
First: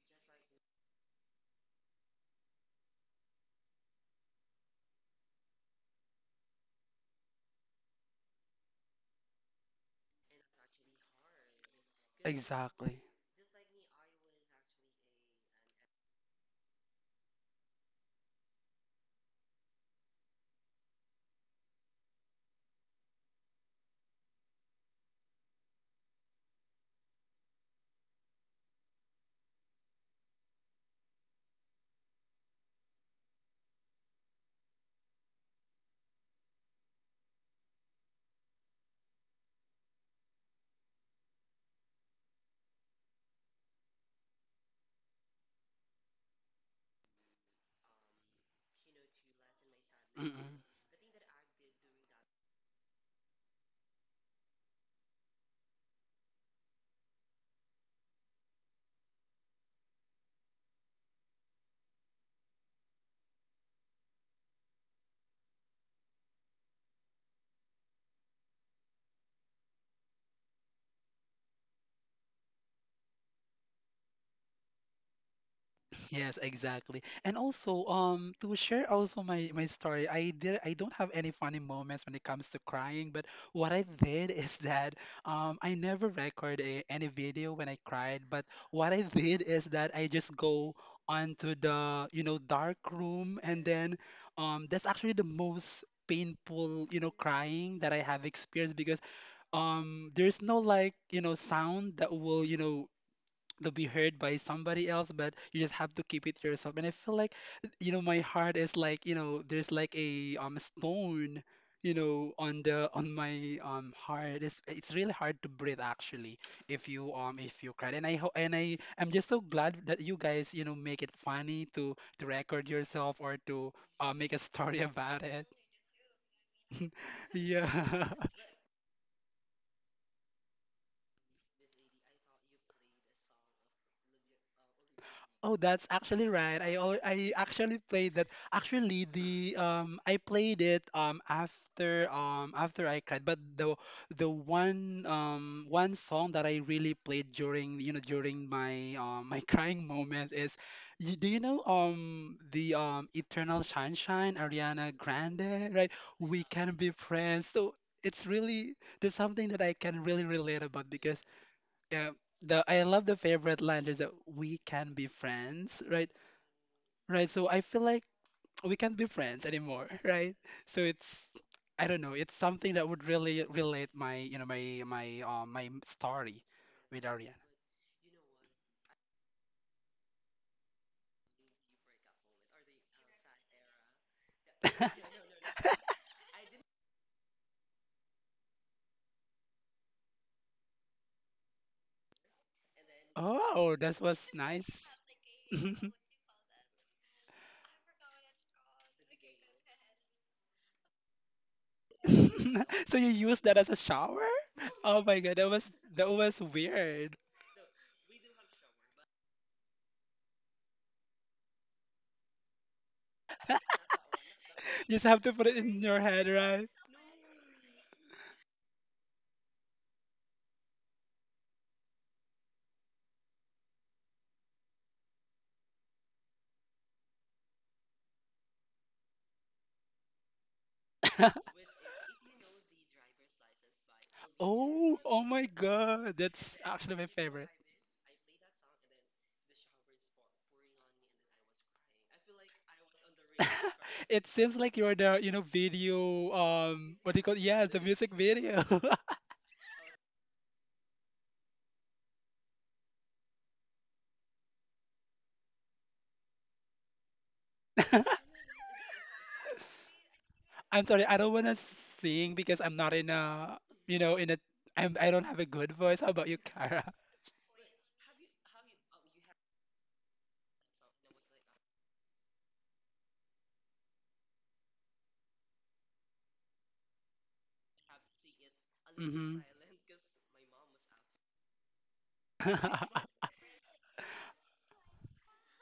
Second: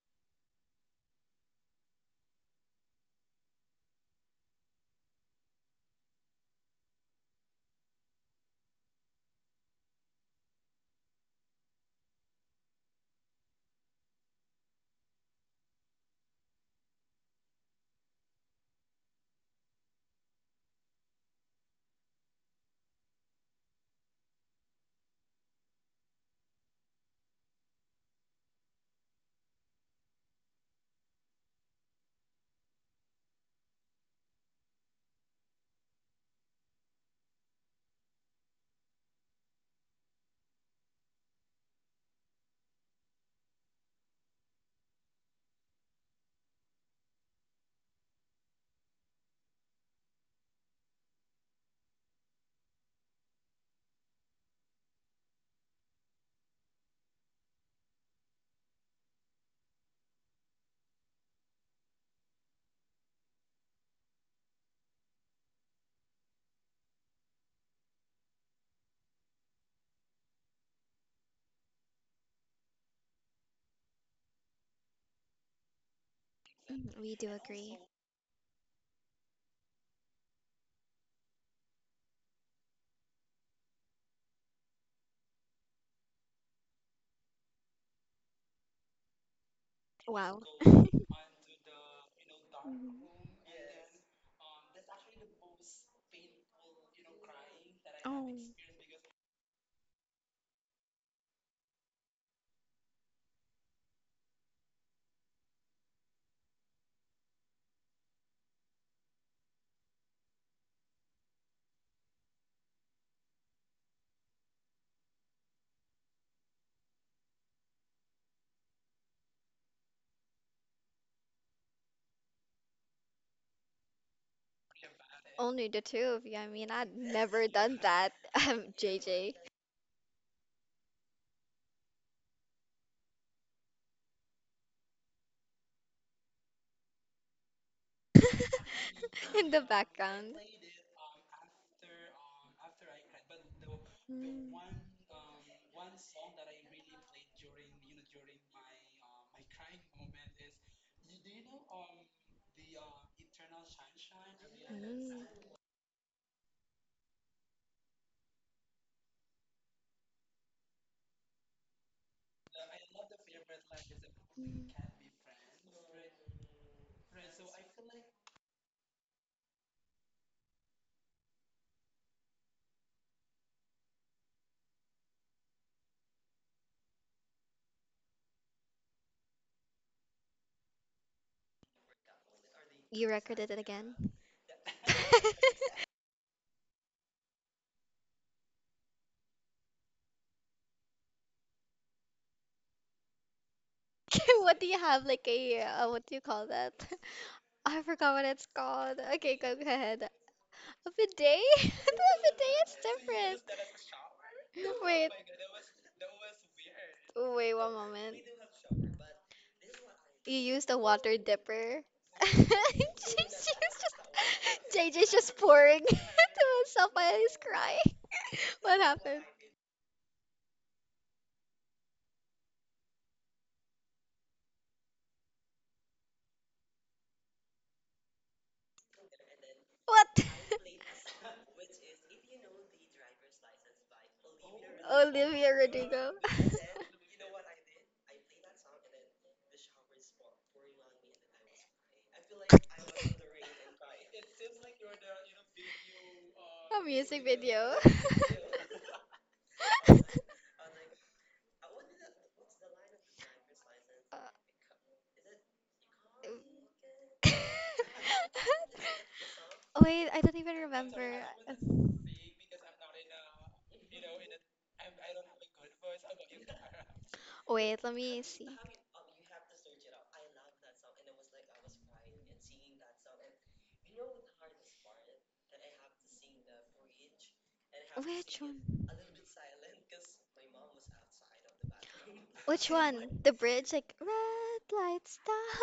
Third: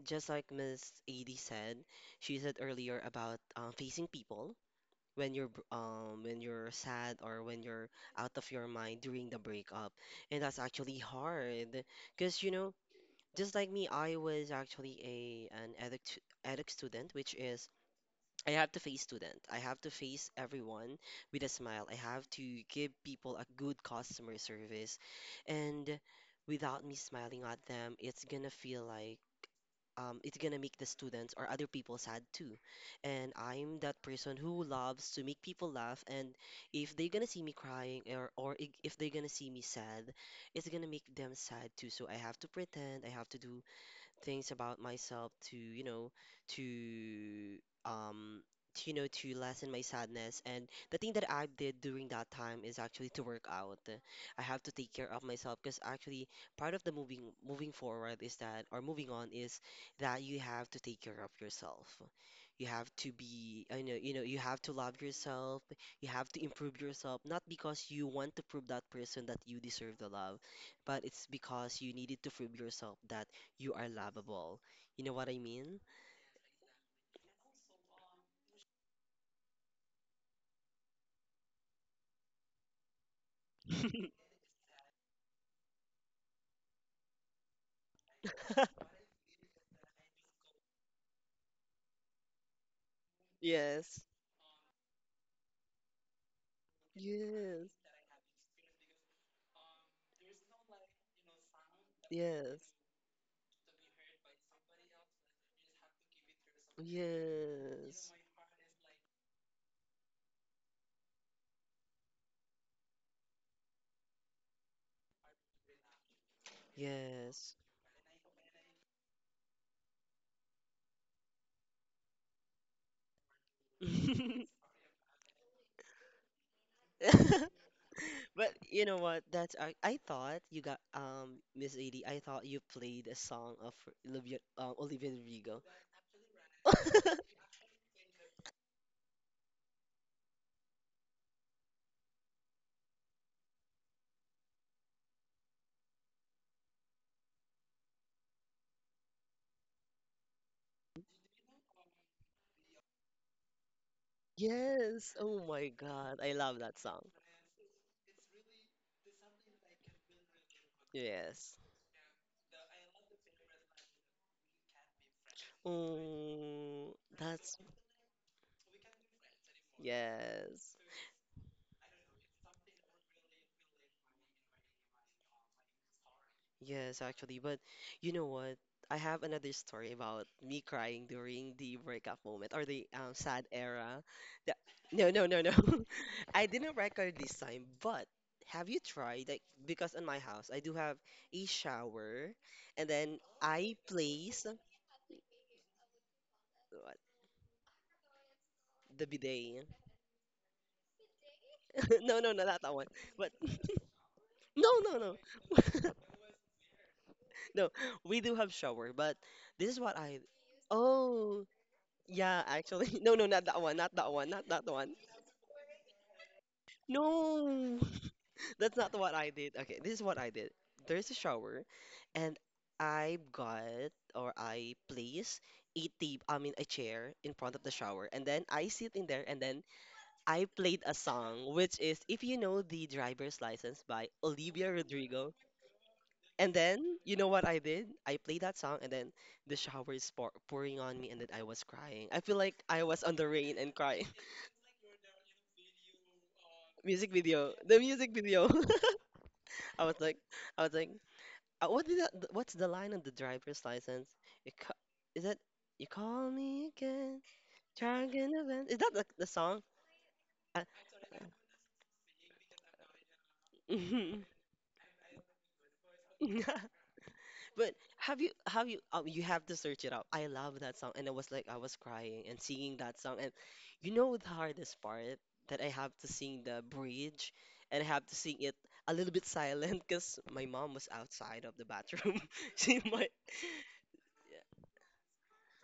S1: Just like Miss Edie said, she said earlier about, facing people when when you're sad or when you're out of your mind during the breakup, and that's actually hard because you know,
S3: Exactly.
S1: just like me, I was actually a an addict addict student, which is I have to face student. I have to face everyone with a smile. I have to give people a good customer service. And without me smiling at them, it's gonna feel like, it's gonna make the students or other people sad too. And I'm that person who loves to make people laugh. And if they're gonna see me crying, or, if they're gonna see me sad, it's gonna make them sad too. So I have to pretend, I have to do things about myself to, you know, to um to, you know, to lessen my sadness.
S3: Mm-mm.
S1: And the thing that I did during that time is actually to work out. I have to take care of myself because actually part of the moving forward is that, or moving on is that you have to take care of yourself. You have to be, I know, you have to love yourself. You have to improve yourself, not because you want to prove that person that you deserve the love, but it's because you needed to prove yourself that you are lovable. You know what I mean?
S3: Yes,
S2: Mm,
S3: exactly.
S2: we do
S3: And
S2: agree.
S3: also, to share also my story, I did I don't have any funny moments when it comes to crying, but what I did *laughs* is that I never record a, any video when I cried, but
S1: *laughs*
S3: what I did is that I just
S2: Wow.
S3: go onto the, you know, dark
S2: Hmm.
S3: room and
S1: Yes.
S3: then that's actually the most painful, you know,
S1: Yes.
S3: crying that I have
S2: Oh.
S3: experienced because there's no like, you know, sound that will, you
S1: Yes.
S3: know, to be heard by somebody else, but you just have to keep it to yourself. And I feel like, you know,
S1: Yes.
S3: my heart is like, you know, there's like a stone, you know, on the on my heart. It's really hard to breathe actually
S1: Yes.
S3: if you cried. And I'm just so glad that you guys, you know, make it funny to record yourself or to make a
S1: *laughs*
S3: story about it.
S2: Only the two of you. I mean, I'd
S3: *laughs*
S2: never
S3: Yeah.
S2: done that. *laughs*
S1: But you know what?
S2: JJ
S1: I thought you got, um, Miss Adi. I thought you played a song of Olivia, Olivia
S3: Oh,
S1: Rodrigo.
S3: that's actually right.
S1: *laughs*
S3: I actually played that. Actually,
S2: in
S3: the
S2: the
S3: I
S2: background.
S3: played it after after I cried. But the the
S2: Mm. Mm.
S3: one um one song that I really played during during my *laughs* crying moment is, do you know the Eternal Sunshine Ariana
S1: Yes. Oh my
S3: Grande, right?
S1: God. I
S3: We
S1: love
S3: can
S1: that
S3: be
S1: song.
S3: friends. So it's really, there's something that I can really relate about because
S1: Yes.
S3: yeah, the I love the favorite line. There's that we
S2: Mm.
S3: can be friends, right?
S1: Oh,
S3: Right. So
S1: that's
S3: I feel like we can't be friends anymore, *laughs* right?
S1: yes.
S3: So it's, I don't know. It's something that would really relate my, you know, my story
S1: Yes,
S3: with
S1: actually,
S3: Ariana.
S1: but you know what? I have another story about me crying during the breakup moment or the,
S2: You
S1: sad
S2: recorded it again?
S1: era.
S2: *laughs*
S1: The- no, no, no, no.
S3: *laughs*
S1: *laughs* I didn't record this time, but have you tried? Like, because in my house, I do have a shower, and then I
S3: Oh, that was
S2: Okay,
S1: place
S2: what do you
S3: nice. *laughs*
S2: have? Like a, what do you call that?
S1: what?
S2: *laughs* I forgot what it's called.
S1: The
S2: Okay, go, go
S1: bidet.
S2: ahead. A bidet? *laughs* A
S1: *laughs* No, no, no, not
S2: bidet
S1: that
S2: is *laughs*
S1: one.
S3: So you
S1: But
S2: different.
S3: use that as a shower?
S1: *laughs* no, no,
S3: Oh
S2: Wait.
S3: my God,
S1: no.
S3: that
S1: *laughs*
S3: was weird.
S2: Wait
S1: No,
S2: one moment.
S1: we do have shower, but this is what I.
S2: You used a water
S1: Oh,
S2: dipper. *laughs*
S1: yeah,
S2: She's
S1: actually. *laughs* No, no, not that one,
S2: just
S1: not that one, not that
S3: *laughs*
S1: one.
S3: You just
S2: JJ's
S3: have to
S2: just
S3: put it
S2: pouring
S3: in
S2: *laughs* to
S3: your head, right?
S2: himself while he's
S1: No,
S2: crying.
S1: *laughs* that's
S2: What
S1: not what
S2: happened?
S1: I did. Okay, this is what I did. There's a shower, and I got or I place a table, I mean a chair in front of the shower, and then I sit in there, and then
S2: What?
S1: I played a
S3: *laughs*
S1: song, which is if you know the driver's license by Olivia
S3: Oh, oh
S1: Rodrigo.
S3: my
S2: Olivia Rodrigo.
S3: God,
S1: And
S3: that's
S2: *laughs*
S3: actually
S1: then,
S3: my
S1: what
S3: favorite.
S1: I did? I played that song, and then the shower is pouring on me, and then I was crying. I feel like I was on the rain and crying.
S3: *laughs* It
S1: *laughs*
S3: seems like you're the, you know, video,
S2: A
S1: Music
S3: what do you
S2: music
S3: call?
S1: video,
S3: Yeah,
S2: video.
S1: the
S3: the
S2: *laughs*
S1: music
S3: music
S1: video.
S3: video. *laughs*
S1: *laughs* I was like, I was like, what is that? What's the line on the driver's license? You ca is that you
S2: Uh,
S1: call me again, trying to Is that the song?
S2: *laughs* Wait, I don't even
S1: Uh,
S3: I'm
S2: remember.
S3: sorry, I don't want to sing because I'm not in a,
S1: *laughs*
S3: you know,
S1: mhm.
S3: I'm, I don't have a good voice. How about you,
S1: *laughs*
S3: Kara?
S1: But
S2: Wait, let
S1: have
S2: me
S1: you
S2: see.
S1: have you you have to search it out. I love that song, and I was like I was crying and singing that song, and the hardest part that I have to sing the bridge, and I have to sing
S2: Which
S1: it
S2: one?
S1: a little bit
S3: Mm-hmm.
S1: silent because my mom was outside of the bathroom. *laughs*
S2: Which
S1: She might
S2: one? The bridge, like
S3: *laughs*
S2: red light,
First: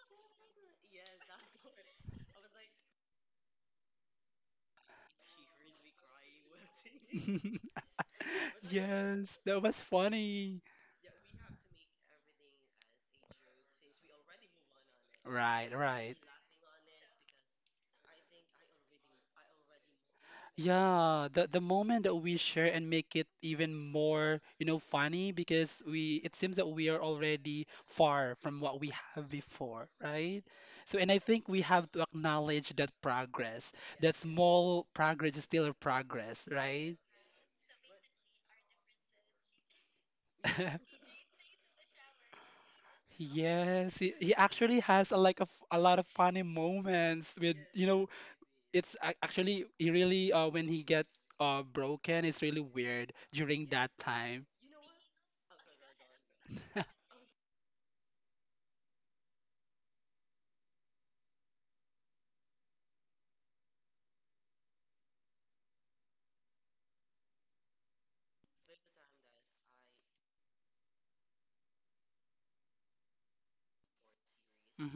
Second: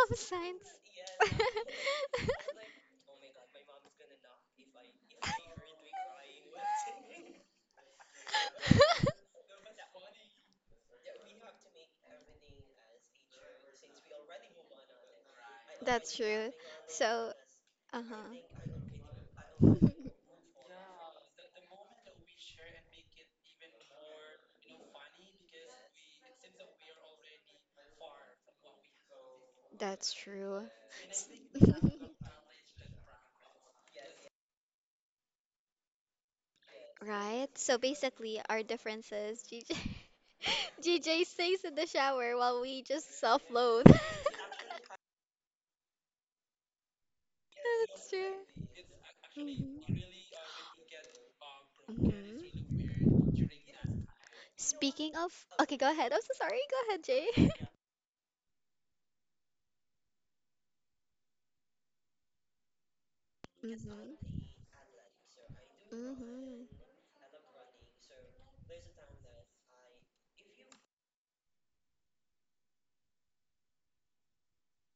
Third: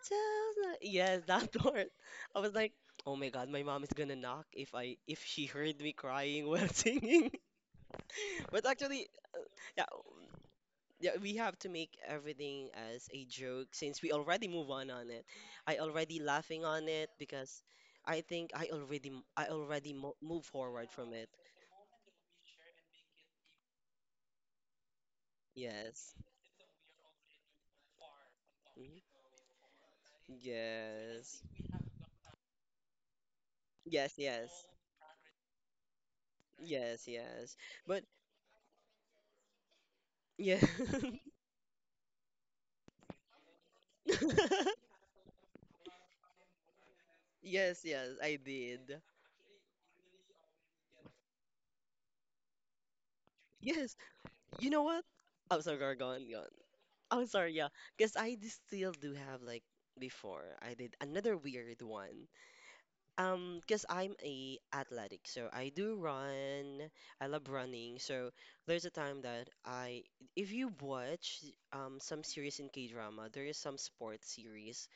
S1: just
S2: signs.
S1: yes, that part. I
S2: *laughs*
S1: was like, oh my God, my mom is gonna knock if I
S3: *laughs*
S1: if she heard me crying while *laughs* singing.
S3: *laughs* But I
S1: But
S3: love.
S1: actually,
S3: Yes, that was
S1: yeah,
S3: funny.
S1: yeah, we have to make everything as a joke since we already move on it.
S3: Right,
S1: I
S2: That's
S1: already
S3: right.
S2: true.
S1: laughing on it
S2: So,
S1: because I think
S2: uh-huh,
S1: I already mo move forward from
S3: Yeah,
S1: it.
S3: the moment that we share and make it even more, you know, funny because
S1: Yes.
S3: we, it seems that we are already far from what we
S1: Mhm.
S3: have before,
S2: that's
S3: right?
S2: true.
S3: So, and I
S2: S-
S1: Yes.
S3: think we
S2: *laughs*
S3: have to acknowledge that progress. Yes, that,
S1: Yes,
S3: yes,
S1: yes.
S3: small progress is still a progress, right?
S1: Yes,
S2: Right?
S1: yes.
S2: So
S1: But
S2: basically, our differences, GJ,
S1: yeah.
S3: *laughs*
S2: GJ *laughs* stays in the shower while we just self-loathe.
S3: Yes, he
S2: *laughs*
S3: actually
S1: *laughs*
S3: has a, like a, a lot of funny moments with,
S1: Yes,
S3: you know,
S2: That's
S1: yes, I
S2: true.
S1: did.
S3: actually, he
S2: Hmm.
S3: really, when he get broken, it's really
S2: Hmm.
S3: weird during that
S1: Yes.
S3: time.
S1: You know what?
S2: Speaking of,
S1: I'm
S2: okay,
S1: sorry, go
S2: go
S1: on, go
S2: ahead. I'm
S1: on,
S2: so
S1: go on.
S2: sorry.
S3: *laughs* Hmm.
S2: Go ahead,
S1: I'm
S2: Jay.
S1: sorry, yeah. Because still do have like before I did another weird one.
S2: *laughs*
S1: Because I'm
S2: Hmm.
S1: a athletic, so I do
S2: Hmm.
S1: run. I love running. So there's a time that I, if you watch some series in K-drama, there is some sports series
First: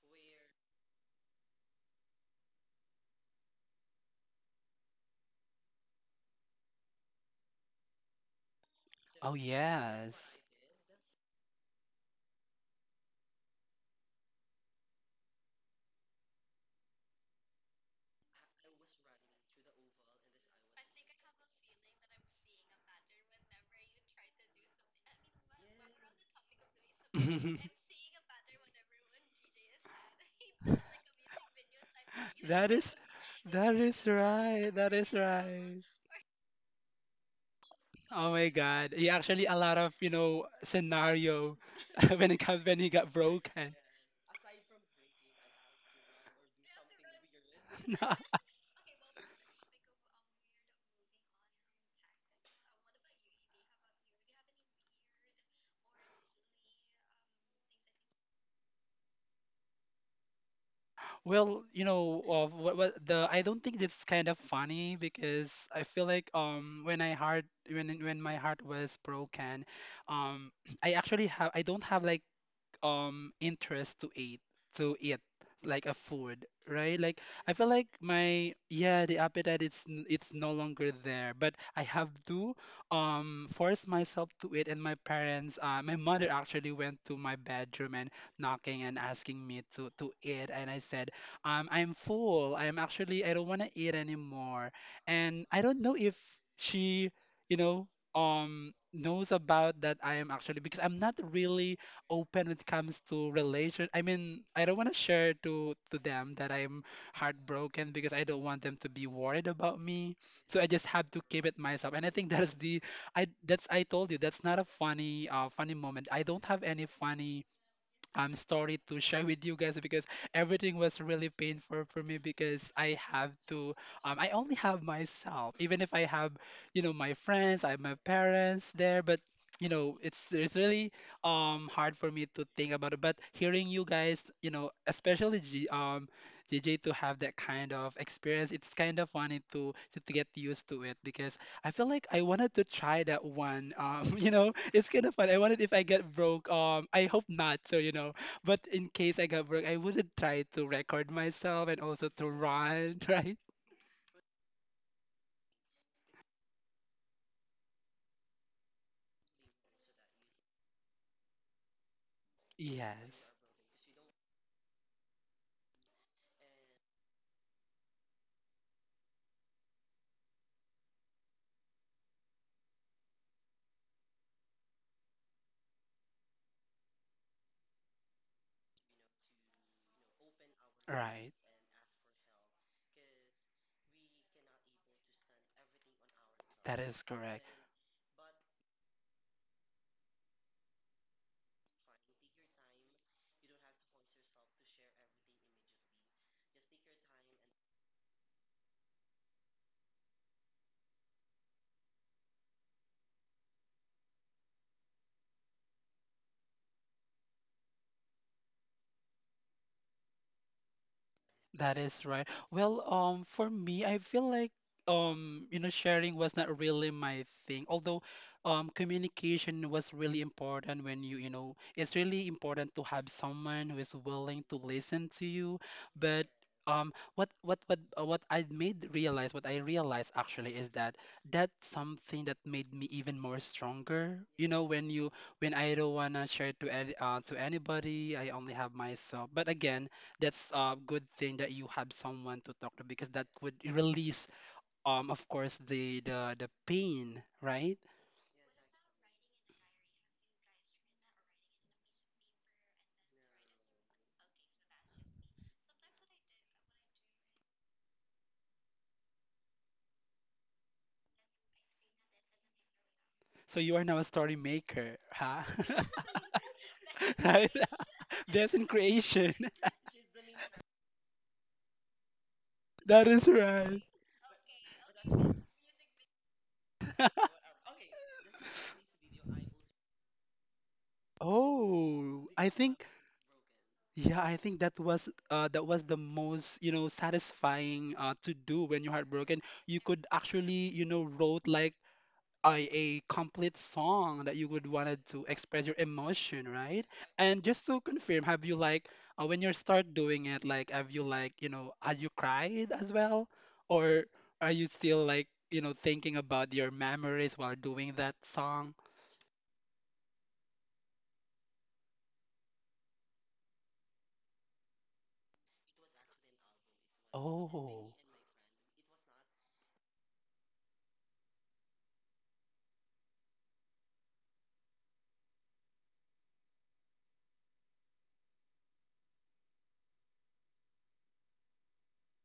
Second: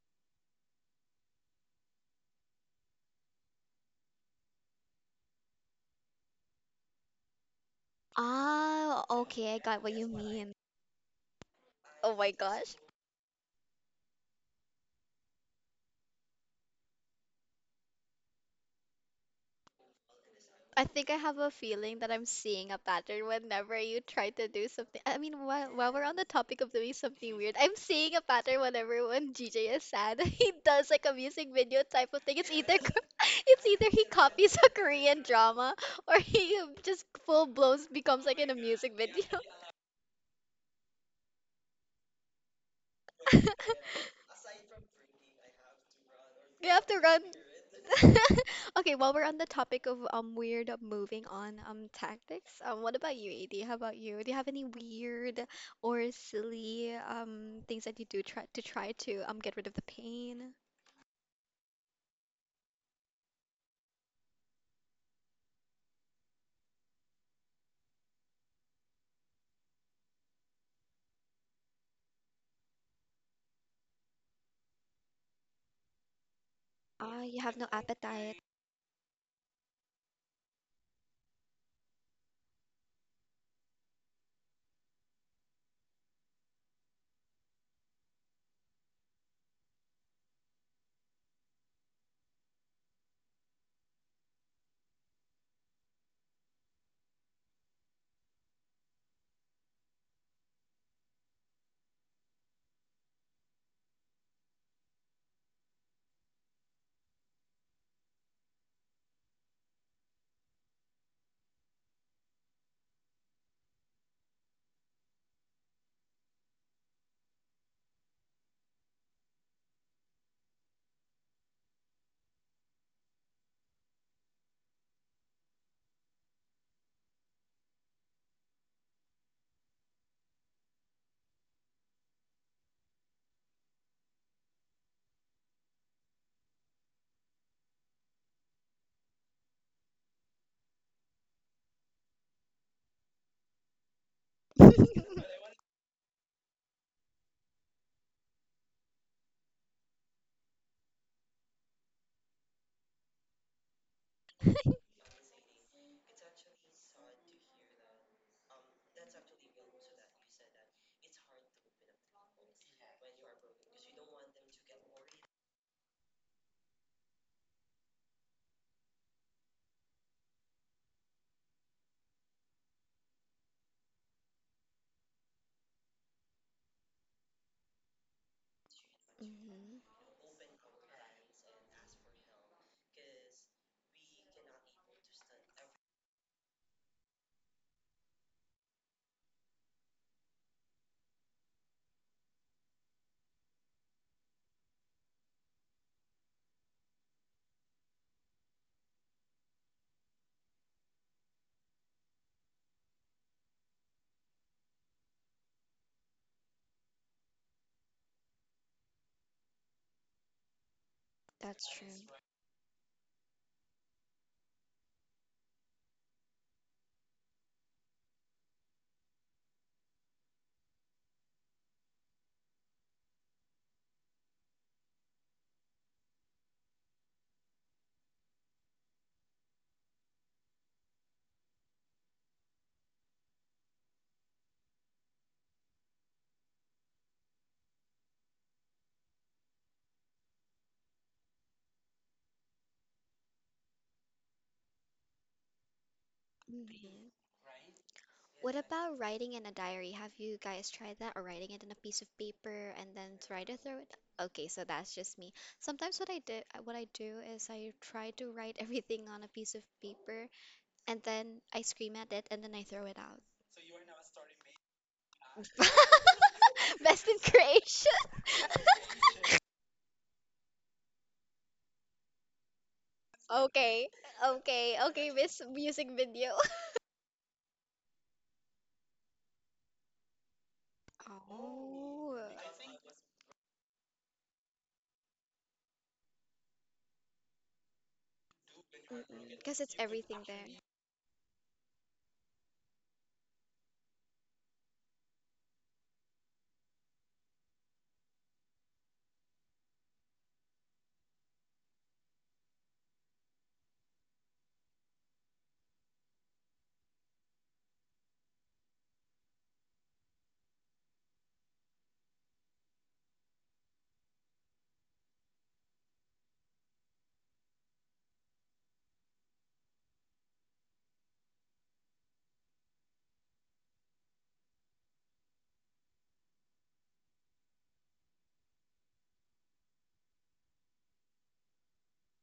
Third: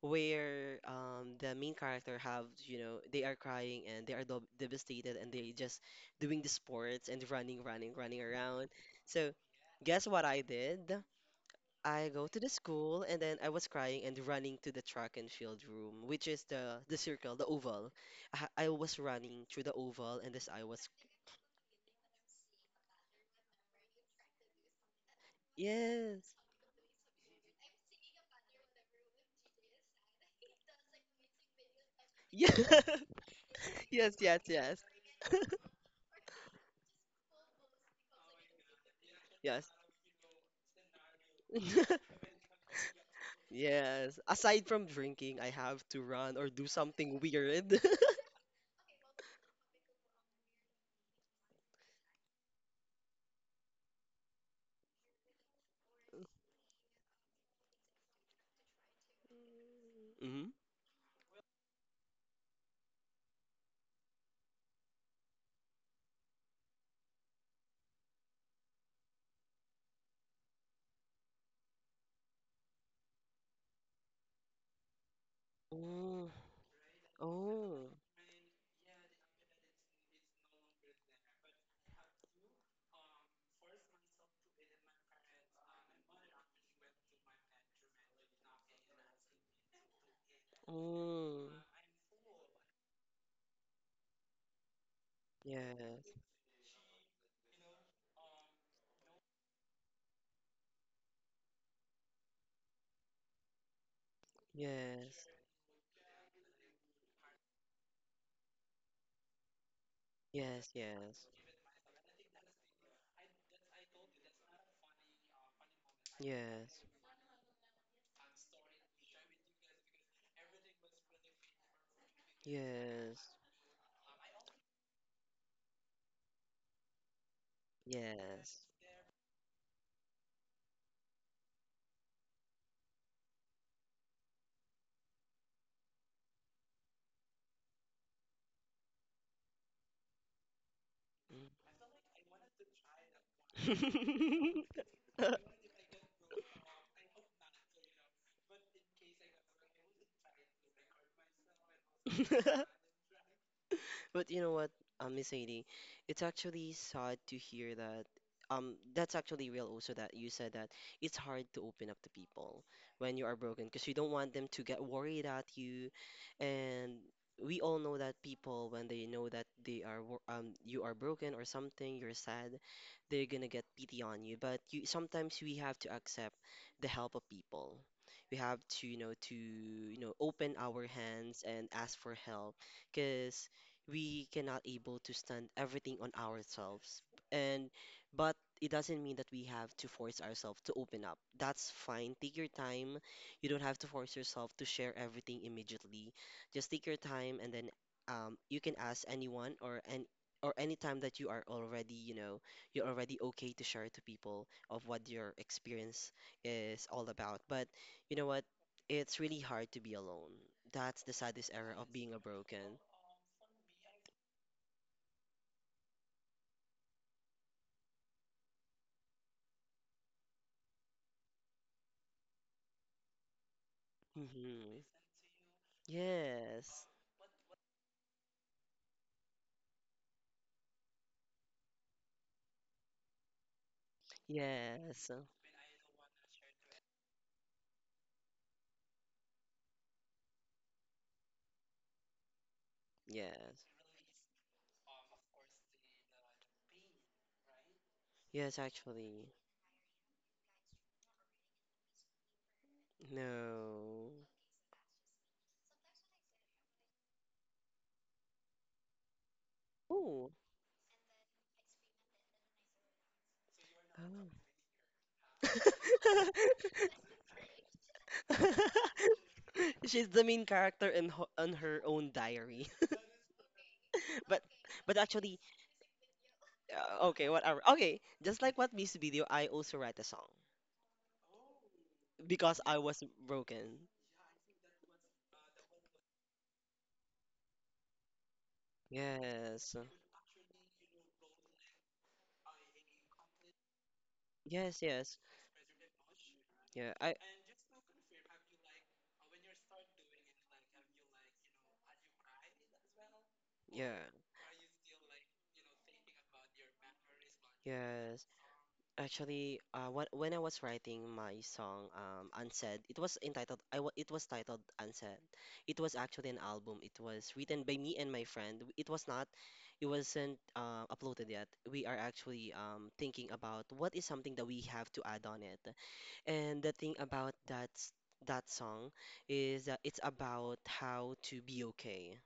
S1: where the main character have, they are crying and they are devastated, and they just doing the sports and running, running, running around.
S2: Ah,
S1: So
S3: Oh,
S2: okay, I got what
S1: guess
S2: you
S1: what
S3: yes.
S1: I
S2: mean.
S1: did? I
S2: Oh
S1: go
S2: my
S1: to the
S2: gosh.
S1: school, and then I was crying and running to the track and field room, which is the circle, the oval. I was running through the oval, and this I was
S2: I think I have a feeling that I'm seeing a pattern whenever you try to do something. I mean, while we're on the
S1: yes.
S2: topic of doing something weird, I'm seeing a
S3: *laughs*
S2: pattern whenever when GJ is sad, *laughs* he does like a music video type of thing. It's
S3: That
S2: either
S3: is,
S1: *laughs*
S2: *laughs* it's
S3: that
S2: either he
S3: is *laughs*
S1: Yes. Yes, yes,
S2: copies a
S3: right.
S1: yes.
S3: That is
S2: Korean drama
S3: right.
S2: or he just full blown becomes
S3: Oh
S2: like in
S3: my
S2: a
S3: God.
S2: music
S3: He
S2: video.
S1: *laughs*
S2: *laughs*
S3: actually a
S1: Yes.
S3: lot of, you know, scenario *laughs*
S1: *laughs*
S3: when it comes when he got broken.
S1: Yes. Aside from drinking, I have to run or do
S2: You have to
S1: something
S2: run.
S1: weird. *laughs*
S2: *laughs*
S3: *laughs*
S2: Okay, while we're on the topic of weird moving on tactics, what about you, AD? How about you? Do you have any weird or silly things that you do try to get rid of the
S1: Mm-hmm.
S2: pain?
S3: Well, you know, of what the I don't think it's kind of funny because I feel like when I heart when my heart was broken, um *clears throat* I actually have, I don't have like interest to eat like a
S1: Oh,
S3: food, right? Like
S2: Ah, you
S3: I
S2: have
S3: feel
S2: no
S3: like
S1: oh,
S2: appetite.
S3: my, yeah, the appetite, it's no longer there, but I have to force myself to eat. And my parents, my mother actually went to my bedroom and knocking and asking me to eat, and I said,
S1: oh.
S3: I'm full. I'm actually, I don't want to eat anymore, and I don't know
S1: Yes,
S3: if she, you know, knows about that I am, actually, because I'm not really open when it comes to relation. I mean, I don't want to
S1: yes,
S3: share to them that I'm heartbroken because I don't want them to be worried about me. So I
S1: yes,
S3: just have to
S1: yes,
S3: keep it myself. And I think that is the, I told you that's not a funny funny moment. I don't have
S1: yes,
S3: any funny. I'm sorry to share with you guys because everything was really painful for me because I have
S1: yes,
S3: to I only have myself, even if I have, you know, my friends, I have my
S1: yes.
S3: parents there, but you know, it's really hard for me to think about it, but hearing you guys, you know, especially G, JJ, to have that kind of experience, it's kind of funny to get used to it because
S1: Mm.
S3: I feel like I wanted to try that one *laughs* you know,
S1: Mm.
S3: it's kind of fun. I wanted, if I get broke, I hope not. So, you know, but in case I got broke, I wouldn't try to record myself and also to run, *laughs* right?
S1: But Miss Sadie, it's actually sad to hear that. That's actually real also that you said that it's hard to open up to people when
S3: Yes,
S1: you are broken because you don't want them to get worried at you. And we all know that people, when they know that they are you are broken or something, you're sad, they're gonna get pity on you. But you sometimes we have to accept the help of people. We have to,
S2: Hmm.
S1: open our
S3: right.
S1: hands and ask for help because we cannot able to stand everything on
S3: That
S1: ourselves,
S3: is correct.
S1: and but it doesn't mean that we have to force ourselves to open up. That's fine, take your time. You don't have to force yourself to share everything immediately. Just take your time, and then you can ask anyone or any or anytime that you are already you're already okay to share to people of what your experience is all about. But you know what it's really hard to be alone. That's the saddest
S2: That's
S1: era
S3: That
S2: true.
S1: of
S3: is
S1: being a
S3: right.
S1: broken.
S3: Well, for me, I feel like you know, sharing was not really my thing. Although, communication was really important when you know, it's really important to have someone who is willing to
S1: Hmm.
S3: listen to you. But
S1: Yes.
S3: what I realized actually is that that's something that made me even more stronger. You know, when
S1: Yes.
S3: you, when I don't wanna share to any, to anybody, I only have myself. But again, that's a good thing that you have someone to talk to because that would
S1: Yes.
S3: release of course the
S2: Hmm.
S3: pain, right?
S1: Yes,
S2: What about
S1: actually.
S2: writing in a diary? Have you guys tried that, or writing it in a piece of paper and then try to throw it?
S1: No.
S2: Okay, so that's just me. Sometimes what I did, what I do is I try to write *laughs* everything on a piece of
S1: Ooh.
S2: paper and then I scream at it and then I throw it out.
S3: So you are now a
S1: Oh.
S3: story maker, huh?
S2: *laughs* Best in
S3: *laughs* Right.
S2: creation.
S3: *laughs* That's in
S1: *laughs*
S3: creation.
S1: She's the main character in ho on her own diary.
S3: *laughs* That is
S2: *laughs*
S3: right.
S2: Okay,
S1: *laughs* But
S2: okay,
S1: but
S2: okay,
S1: actually,
S2: Miss Music Video.
S1: uh, okay,
S3: *laughs*
S1: whatever. Okay, just like what Miss Video, I also write a song
S2: *laughs*
S3: Oh, I
S1: because I
S2: Oh,
S3: think,
S1: was broken.
S3: yeah, I think that was the most, you know, satisfying to do when you're heartbroken.
S2: because
S1: Yes.
S2: it's
S3: You could
S2: everything there.
S3: actually, you know, wrote like a complete song that you would
S1: Yes,
S3: wanted
S1: yes.
S3: to express your emotion, right?
S1: Yeah, I
S3: And just to confirm, have you like when you start doing it, like have you like, you know, had you cried as well,
S1: yeah.
S3: or are you still like, you know, thinking about your memories while doing that
S1: Yes.
S3: song?
S1: Actually, when I was writing my song, Unsaid, it was entitled. I wa It was titled Unsaid. It was actually an album. It was written by
S3: Oh,
S1: me and my friend. It was not. It wasn't uploaded yet. We are actually thinking about what is something that we have to add on it. And the thing about that song is that it's about how to be okay,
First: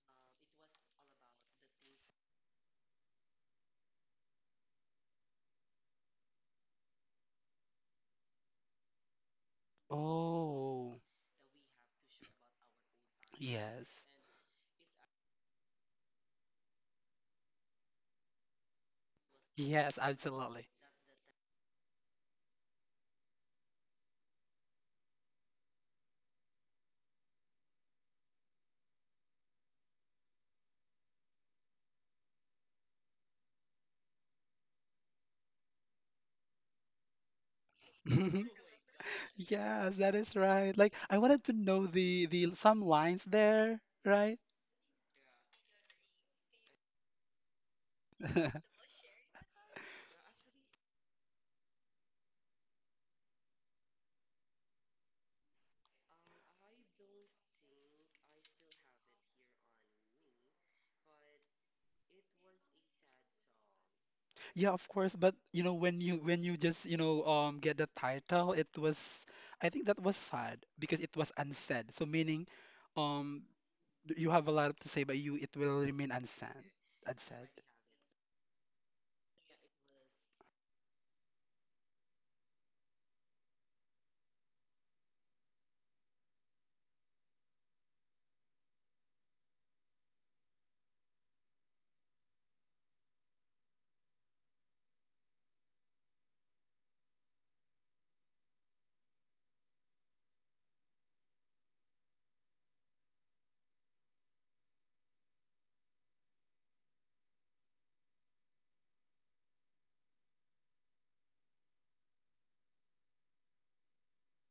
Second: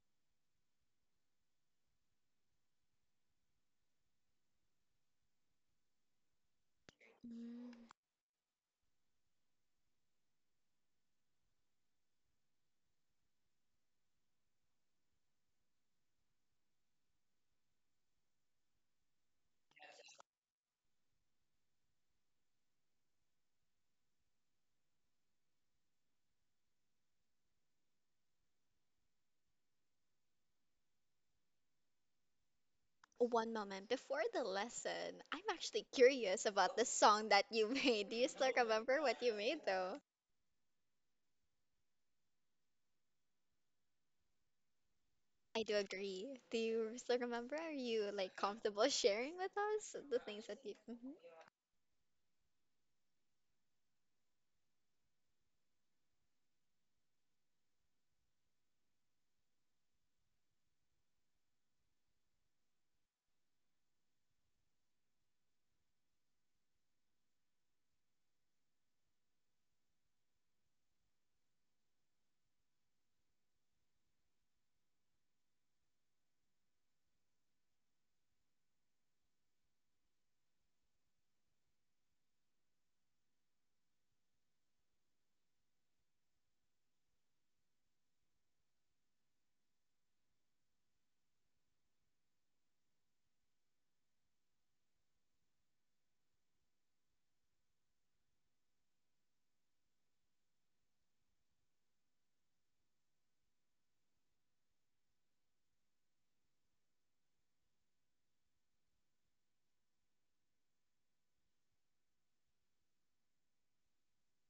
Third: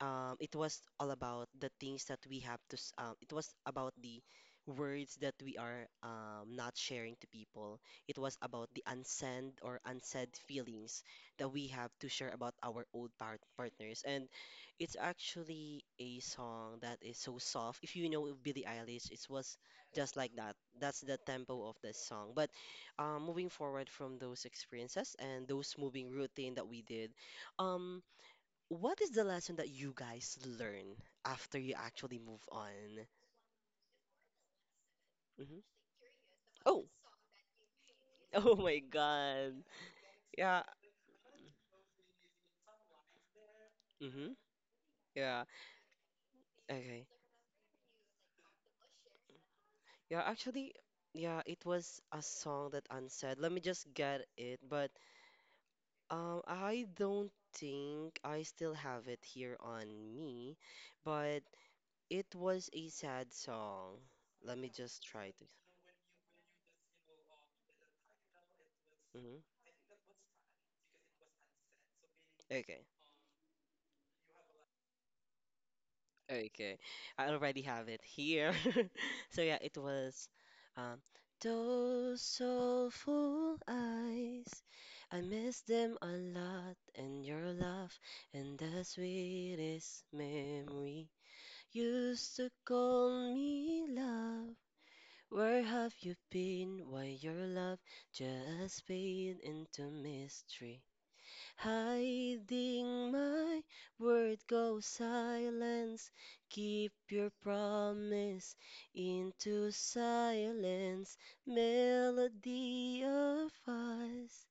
S1: it was all about the things that we have to, it was about the words that we are not sharing to people.
S2: Mm.
S1: It was about the unsaid or unsaid
S3: oh,
S1: feelings that we have to share about our old partners.
S3: yes,
S1: And it's actually a song that is so soft. If you know Billie Eilish, it was
S3: yes,
S1: just like that.
S3: absolutely.
S1: That's the tempo of the song. But moving forward from those experiences and those moving routine that we did, um, what is the lesson that you guys learn after you actually move on?
S2: One moment before the lesson, I'm
S1: Hmm.
S2: actually curious about
S1: Oh,
S2: the song that you *laughs* made. Do you
S1: *laughs*
S3: *laughs*
S2: still
S1: oh my
S2: remember what you
S1: God.
S2: made
S3: Yes,
S2: though?
S3: that is
S1: Yeah,
S3: right. Like I wanted to know the some lines there,
S1: mm-hmm,
S3: right?
S1: yeah,
S2: I do agree. Do you
S1: okay.
S2: still remember? Are you like
S3: *laughs*
S2: comfortable sharing with us the
S1: Yeah,
S2: things that
S1: actually,
S2: you? Mhm.
S1: yeah, it was a song that unsaid. Let me just get it, but I don't think I still have it here on me, but it was a sad song. Let me
S3: Yeah, of
S1: just
S3: course,
S1: try
S3: but
S1: to.
S3: you know, when you, when you just, you know, get the title, it was,
S1: Mm-hmm.
S3: I think that was sad because it was unsaid. So meaning
S1: Okay.
S3: um you have a lot to say, but you, it will remain unsaid.
S1: Okay, I
S3: Unsaid.
S1: already have it here. *laughs* So yeah, it was um those soulful eyes. I miss them a lot and your laugh and the sweetest memory. Used to call me love. Where have you been? Why your love just fade into mystery? Hiding my word go silence. Keep your promise into silence. Melody of us.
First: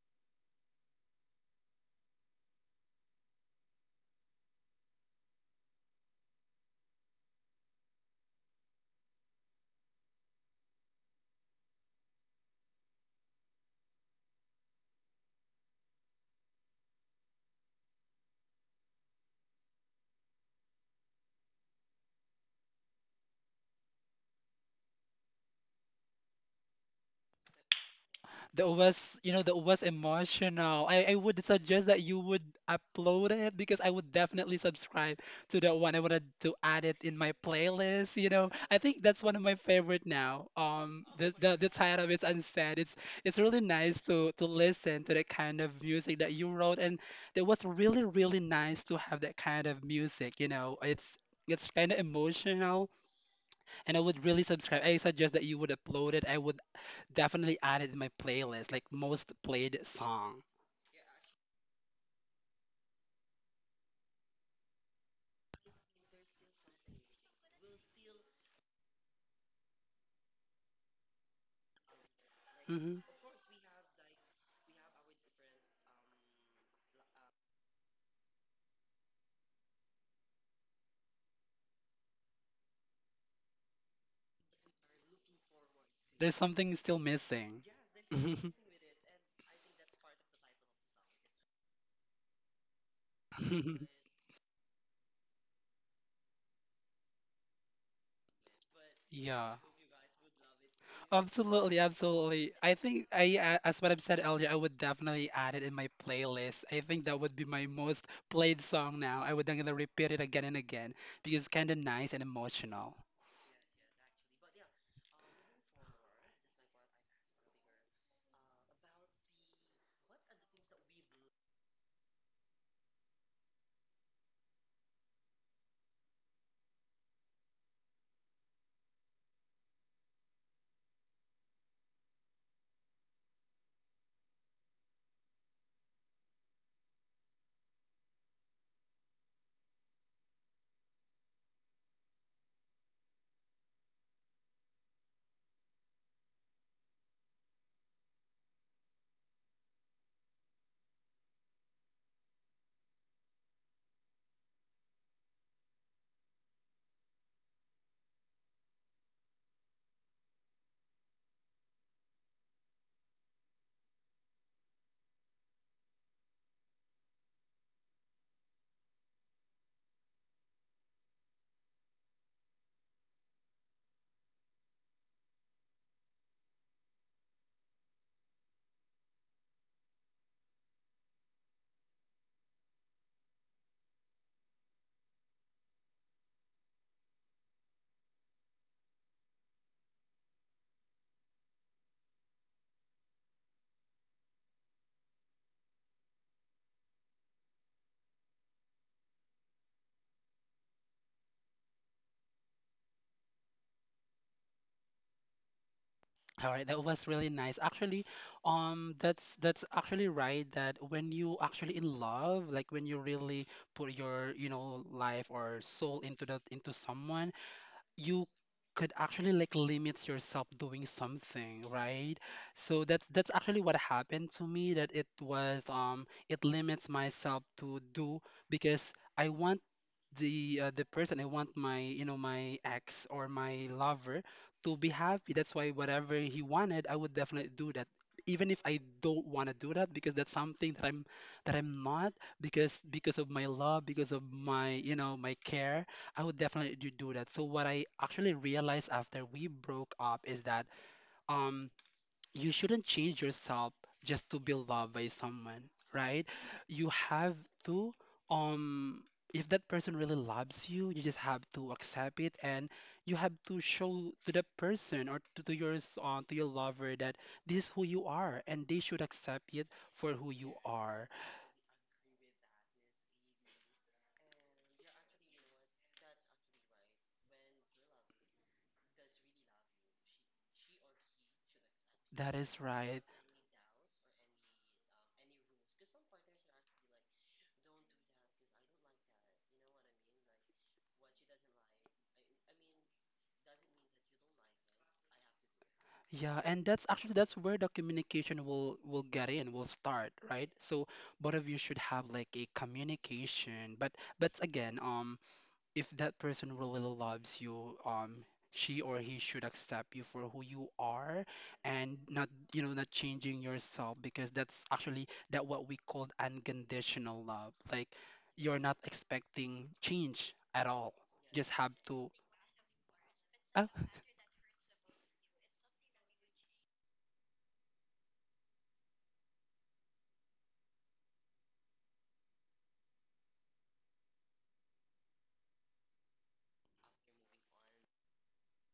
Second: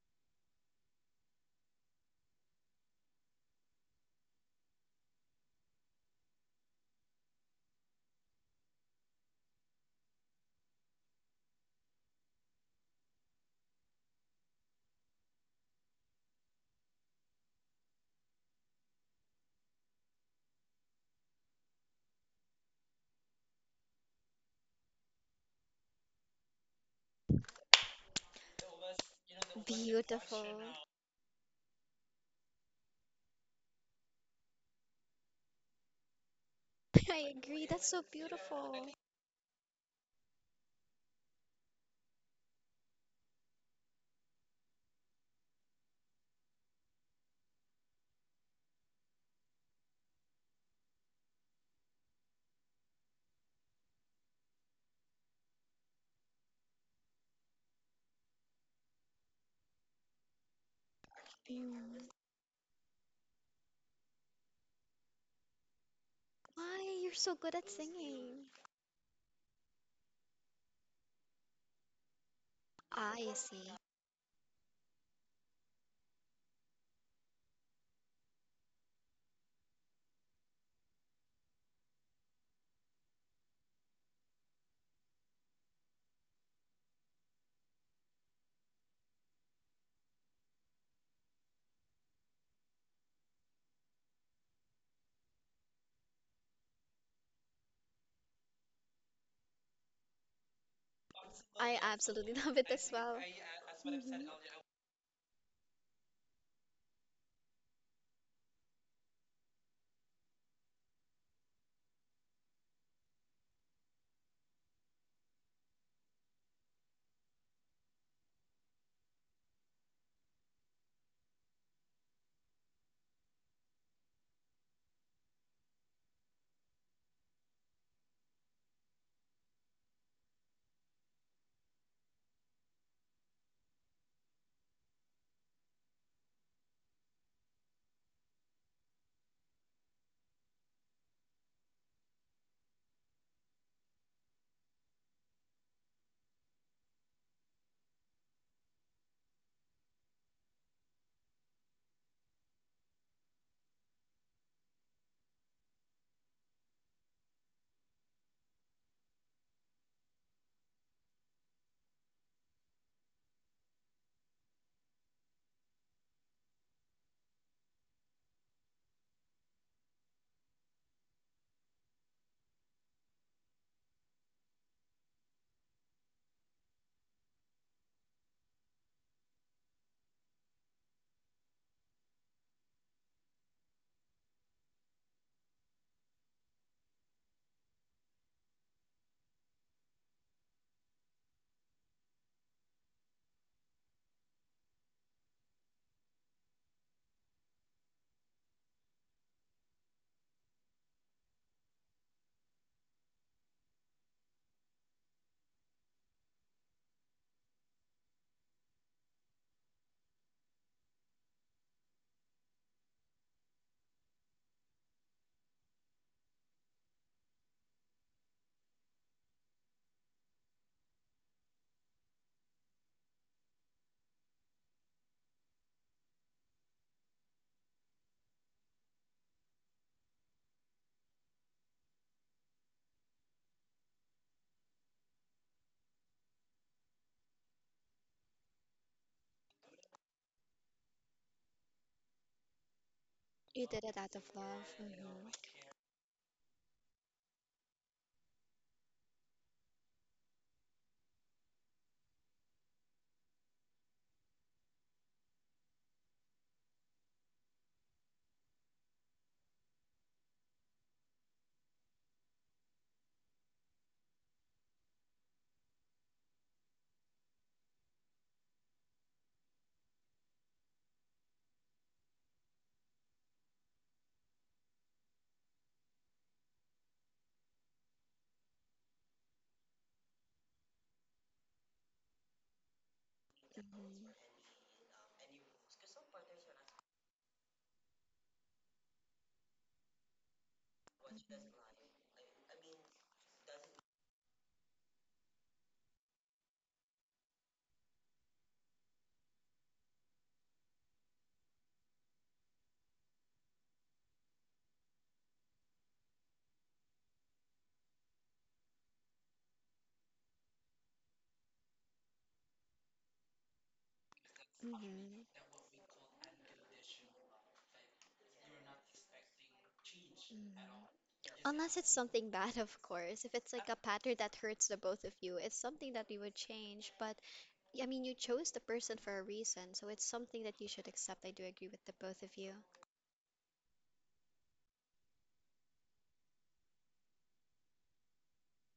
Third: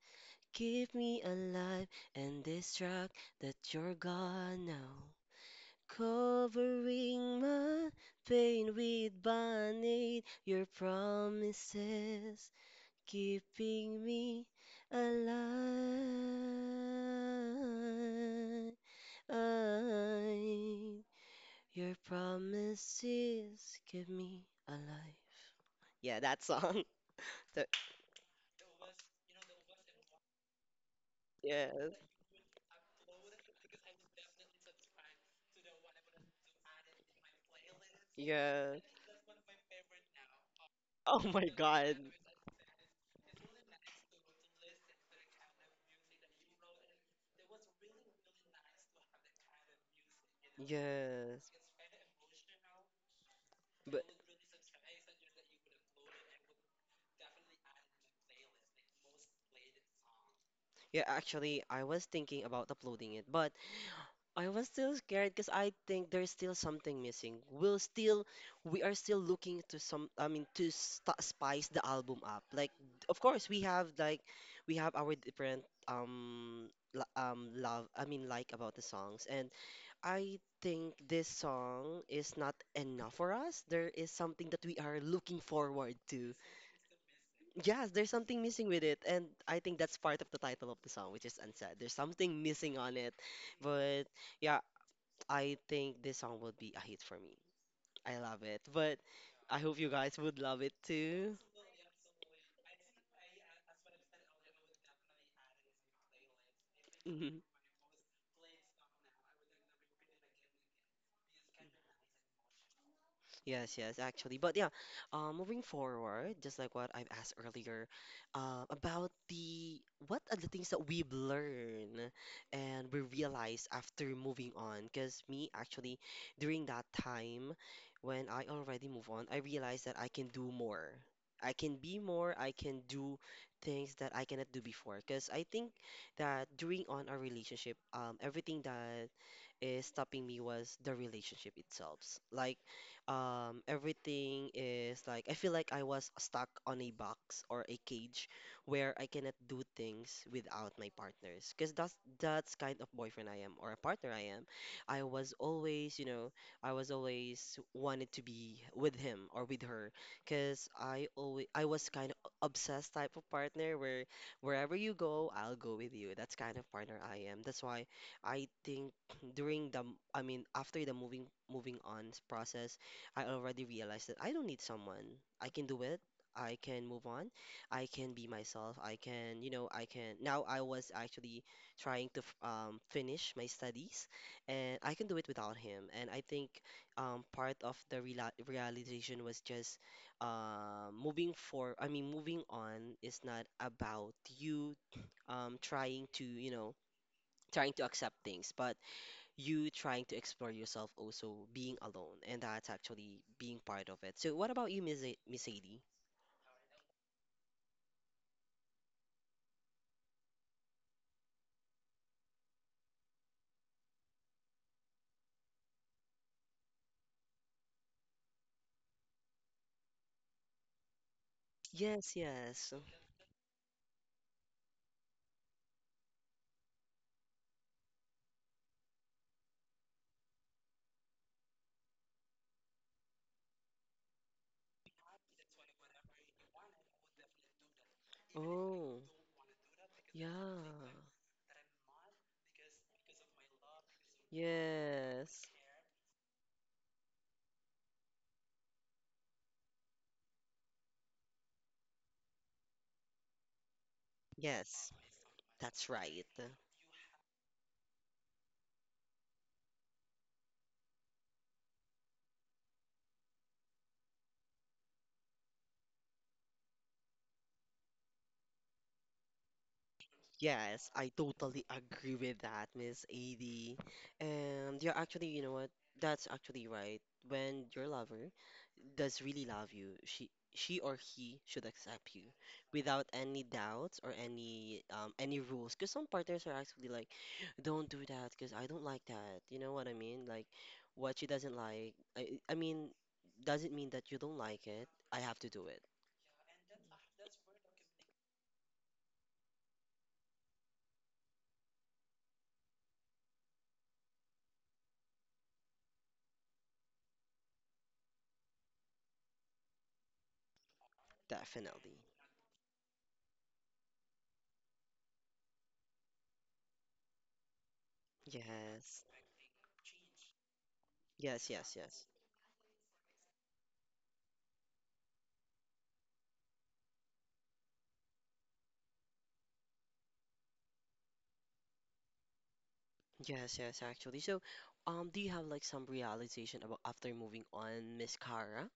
S1: Keep me alive and distract that you're gone now. Covering my pain with band-aid, your promises keeping me alive. Your promises give me a life. Yeah, that song. *laughs* The,
S3: That was, you know, that was
S2: Beautiful.
S3: emotional. I would suggest
S1: yes,
S3: that you would upload it because I would definitely subscribe to that one. I wanted to add it
S2: *laughs*
S3: in my
S2: I agree. That's so
S3: playlist, you know.
S2: beautiful.
S3: I
S1: yes.
S3: think that's one of my favorite now.
S1: Oh my
S3: The
S1: God.
S3: title of it's unsaid. It's really nice to listen to the kind of music that you wrote, and it was really, really nice to have that kind of music, you know. It's
S1: Yes.
S3: it's kind of emotional, and I
S1: But
S3: would really subscribe. I suggest that you would upload it. I would definitely added in my playlist, like most played song.
S1: yeah, actually, I
S2: Mm.
S1: was thinking about uploading it, but I was still scared because I think there's still
S2: Why
S1: something
S2: you're so
S1: missing.
S2: good at
S1: We'll still,
S2: singing?
S1: we are still looking to some, I mean, to st spice the album up. Like,
S3: Hmm.
S1: of
S2: I
S1: course, we
S2: see.
S1: have like, we have our different love, I mean, like about the songs. And I think this song is not enough for us. There is something that we are looking forward to.
S3: There's something still missing.
S1: Yes, there's something
S3: *laughs*
S1: missing with it, and I think that's part of the title of the song, which is unsaid. There's something missing on it, but. Yeah, I think this song will be a hit for me. I love it. But
S3: Yeah.
S1: I hope you guys would love it too.
S2: I
S3: Absolutely,
S2: absolutely *laughs*
S3: absolutely.
S2: love it
S3: I
S2: as
S3: think
S2: well.
S3: I, as what I've
S2: Hmm.
S3: said earlier, I would definitely add it in my playlist. I think that would be
S1: *laughs*
S3: my most played song now. I would then gonna repeat it again and again because it's kind of nice and emotional.
S1: Yes, yes, actually. But yeah, moving forward, just like what I've asked earlier, about the what are the things that we've learned and we realize after moving on. Because me, actually, during that time when I already move on, I realized that I can do more. I can be more, I can do things that I cannot do before. Because I think that during on our relationship, everything that is stopping me was the relationship itself. Like, everything is like, I feel like I was stuck on a box or a cage where I cannot do things without my partners. Because that's kind of boyfriend I am or a partner I am. I was always, I was always wanted to be with him or with her. Because I always, I was kind of obsessed type of partner where wherever you go, I'll go with you. That's kind of partner I am. That's why I think during I mean after the moving moving on process, I already realized that I don't need someone. I can do it. I can move on. I can be myself. I can, I can. Now I was actually trying to finish my studies, and I can do it without him. And I think part of the realization was just moving for. I mean, moving on is not about you trying to, trying to accept things, but you trying to explore yourself also being alone, and that's actually being part of it. So what about you, Miss Sadie?
S3: All right, that was really nice. Actually, that's actually right that when you actually in love, like when you really put your, you know, life or soul into that, into someone, you could actually like limit yourself doing something,
S1: Yes,
S3: right?
S1: yes.
S3: So that's actually what happened to me, that it was it limits myself to do because I want the person, I want my, you know, my ex or my lover to be happy. That's why whatever he wanted, I would definitely do that. Even if I
S1: Oh,
S3: don't want to do that, because that's something that
S1: yeah.
S3: I'm, that I'm not because, because of my
S2: You did
S3: love,
S2: it
S3: because
S2: out of
S3: of
S2: love.
S3: my, you know,
S2: Hmm.
S3: my
S1: Yes.
S3: care, I would definitely do that. So what I actually realized after we broke up is that um you shouldn't change yourself just to be
S1: Yes,
S3: loved by someone,
S1: that's right.
S3: right? You have to, um, if that person really loves you, you just have to accept it, and you have to show to that person or to your to your lover that this is who you are, and they should accept it for who you
S1: Yes, I
S3: are.
S1: totally agree with that, Miss AD. And you're actually, you know what? That's actually right. When your lover does really love you, she or he should accept you
S3: That is right.
S1: without any doubts or
S2: Hmm.
S1: any rules. Because some partners are actually like, don't do that because I don't like that. You know what I mean? Like, what she doesn't like,
S3: I
S1: I mean, doesn't mean that you don't like it. I have to do it.
S3: Yeah, and that's actually, that's where the communication will get in, will start, right? So both of you should have like a communication, but again, um, if that person really loves you, she or he should accept you for who you are and
S1: Definitely.
S3: not, you know, not changing yourself because that's actually
S2: Hmm.
S3: that what we called unconditional love. Like you're not
S1: Yes.
S3: expecting change at
S2: Hmm.
S3: all.
S1: Yes,
S3: Just have
S1: yes,
S2: Unless it's
S1: yes.
S3: to.
S2: something bad, of course. If it's like
S3: Oh,
S2: a pattern that hurts the both of you, it's something that you would change. But I mean, you chose the person for a reason, so it's something that you should accept. I do agree with the both of you.
S1: Yes, yes, actually. So, do you have like some realization about after moving on, Miss Cara?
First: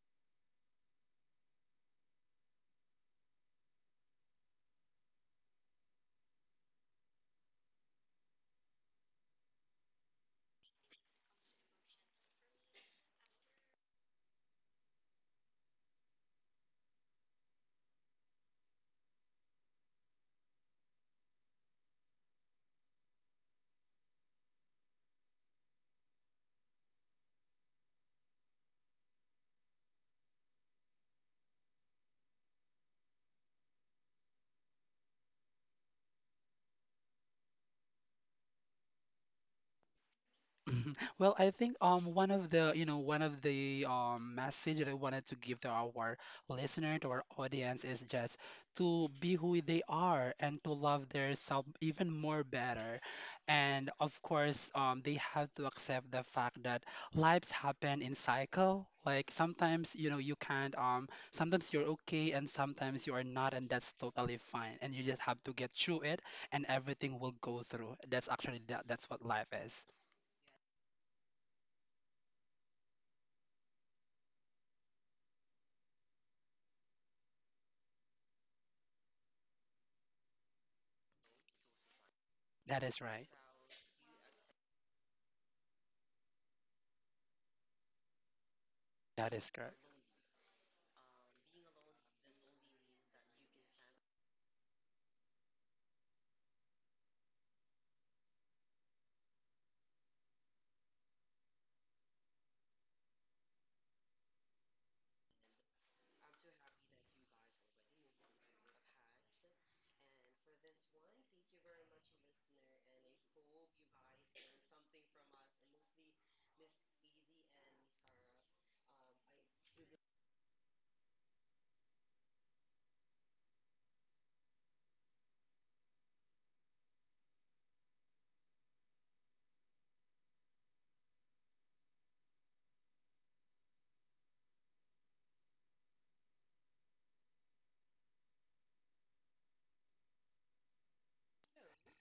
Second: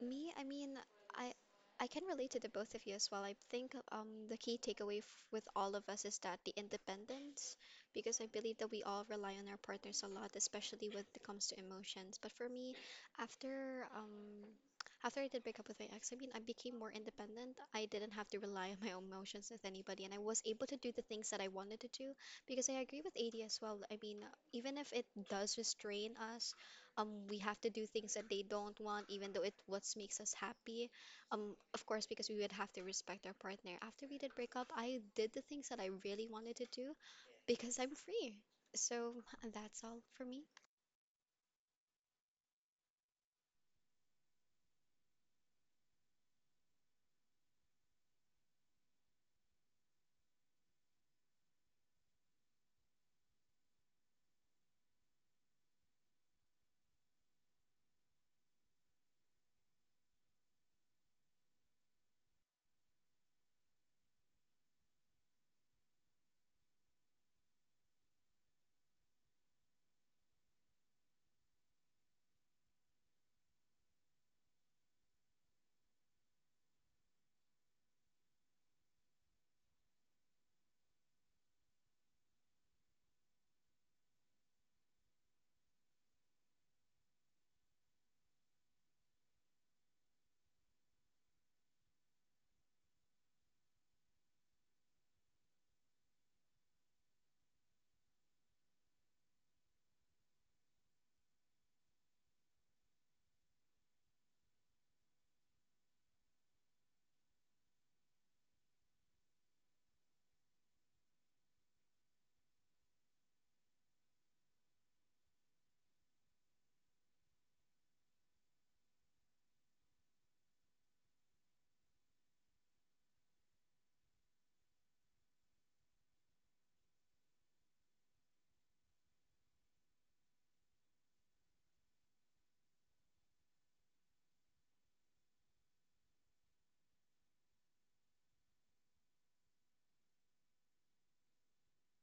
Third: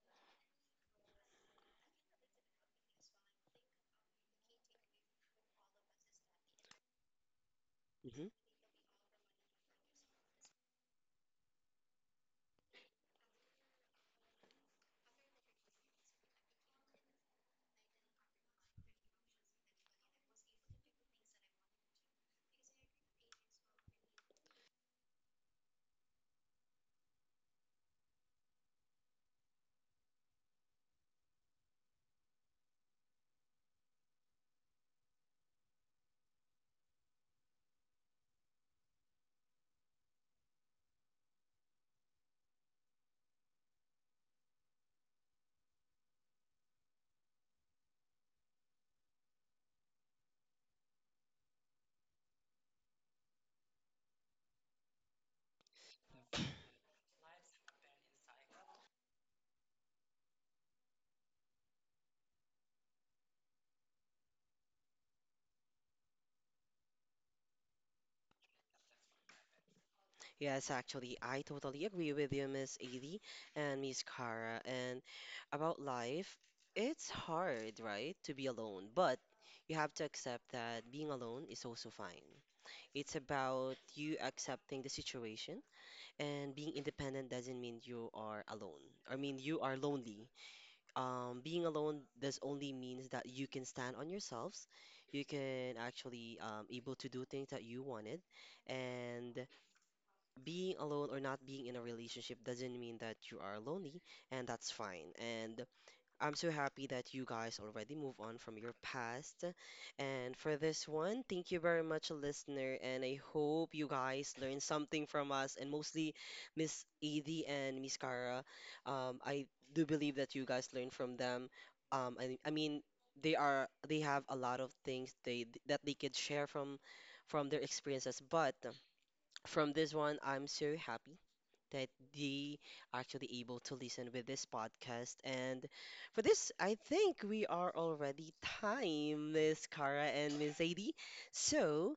S2: Me, I mean, I I can relate to the both of you as well. I think the key takeaway f with all of us is that the independence, because I believe that we all rely on our partners a lot, especially when it comes to emotions. But for me, after um, after I did break up with my ex, I mean, I became more independent. I didn't have to rely on my own emotions with anybody, and I was able to do the things that I wanted to do. Because I agree with AD as well. I mean, even if it does restrain us, we have to do things that they don't want even though it what makes us happy. Of course, because we would have to respect our partner, after we did break up I did the things that I really wanted to do because I'm free, so *laughs* that's all for me.
S3: mhm. Well, I think one of the, you know, one of the message that I wanted to give to our listener, to our audience is just to be who they are and to love their self even more better. And of course, they have to accept the fact that lives happen in cycle. Like sometimes, you know, you can't, um, sometimes you're okay and sometimes you are not, and that's totally fine. And you just have to get through it, and everything will go through. That's actually that, that's what life is.
S1: Yes, actually, I totally agree with you, Miss Edie and Miss Cara. And about life, it's hard, right, to be alone, but you have to accept that being alone is also fine.
S3: That is
S1: It's
S3: right.
S1: about you accepting the situation, and being independent doesn't mean you are alone. I
S3: That
S1: mean,
S3: is
S1: you
S3: correct.
S1: are lonely. Being alone does only means that you can stand on yourselves. You can actually able to do things that you wanted, and being alone or not being in a relationship doesn't mean that you are lonely, and that's fine. And I'm so happy that you guys already move on from your past. And for this one, thank you very much, listener. And I hope you guys learned something from us, and mostly Miss Edie and Miss Cara. I do believe that you guys learned from them. I mean, they are they have a lot of things they that they could share from their experiences, but from this one, I'm so happy that they actually able to listen with this podcast. And for this, I think we are already time, Miss Cara and Miss Zadie. So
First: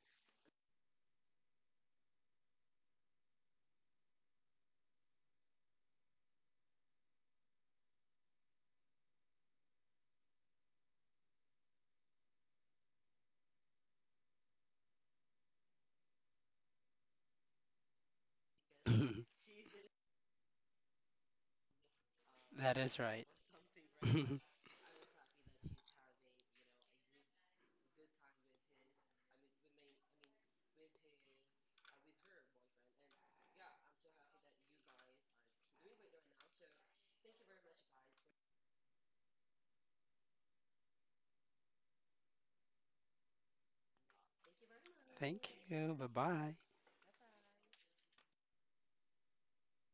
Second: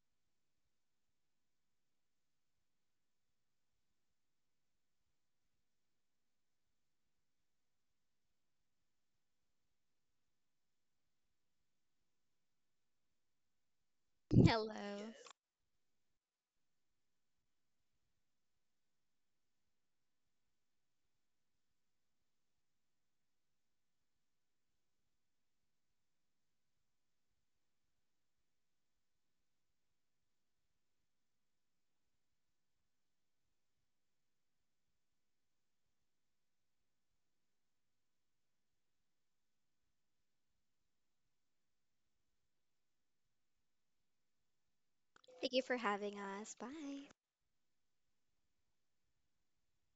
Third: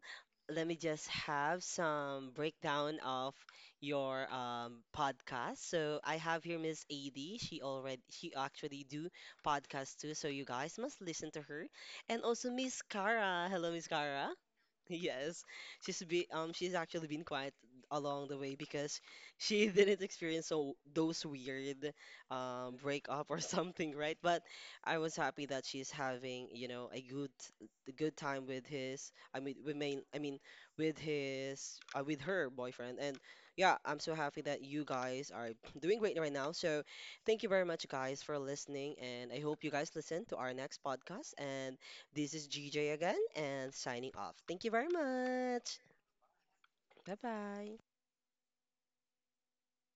S1: let me just have some breakdown of your podcast. So I have here Miss Adie. She already she actually do podcast too. So you guys must listen to her. And also Miss Cara. Hello, Miss Cara.
S2: *laughs* Hello,
S1: Yes, she's actually been quiet along the way because
S3: *laughs*
S1: she *laughs* didn't experience so those weird
S3: That is right.
S1: breakup or *laughs* something, right? But
S3: *laughs*
S1: I was happy that she's having, a good time with his I mean with main I mean with his with her boyfriend. And yeah, I'm so happy that you guys are *clears throat* doing great right now. So thank you very much guys for listening, and I hope you guys listen to our next podcast, and this is GJ again and signing off. Thank you very
S3: Thank
S2: thank you for
S1: much.
S3: you. Bye
S2: having
S3: bye.
S2: us. Bye.
S1: Bye bye.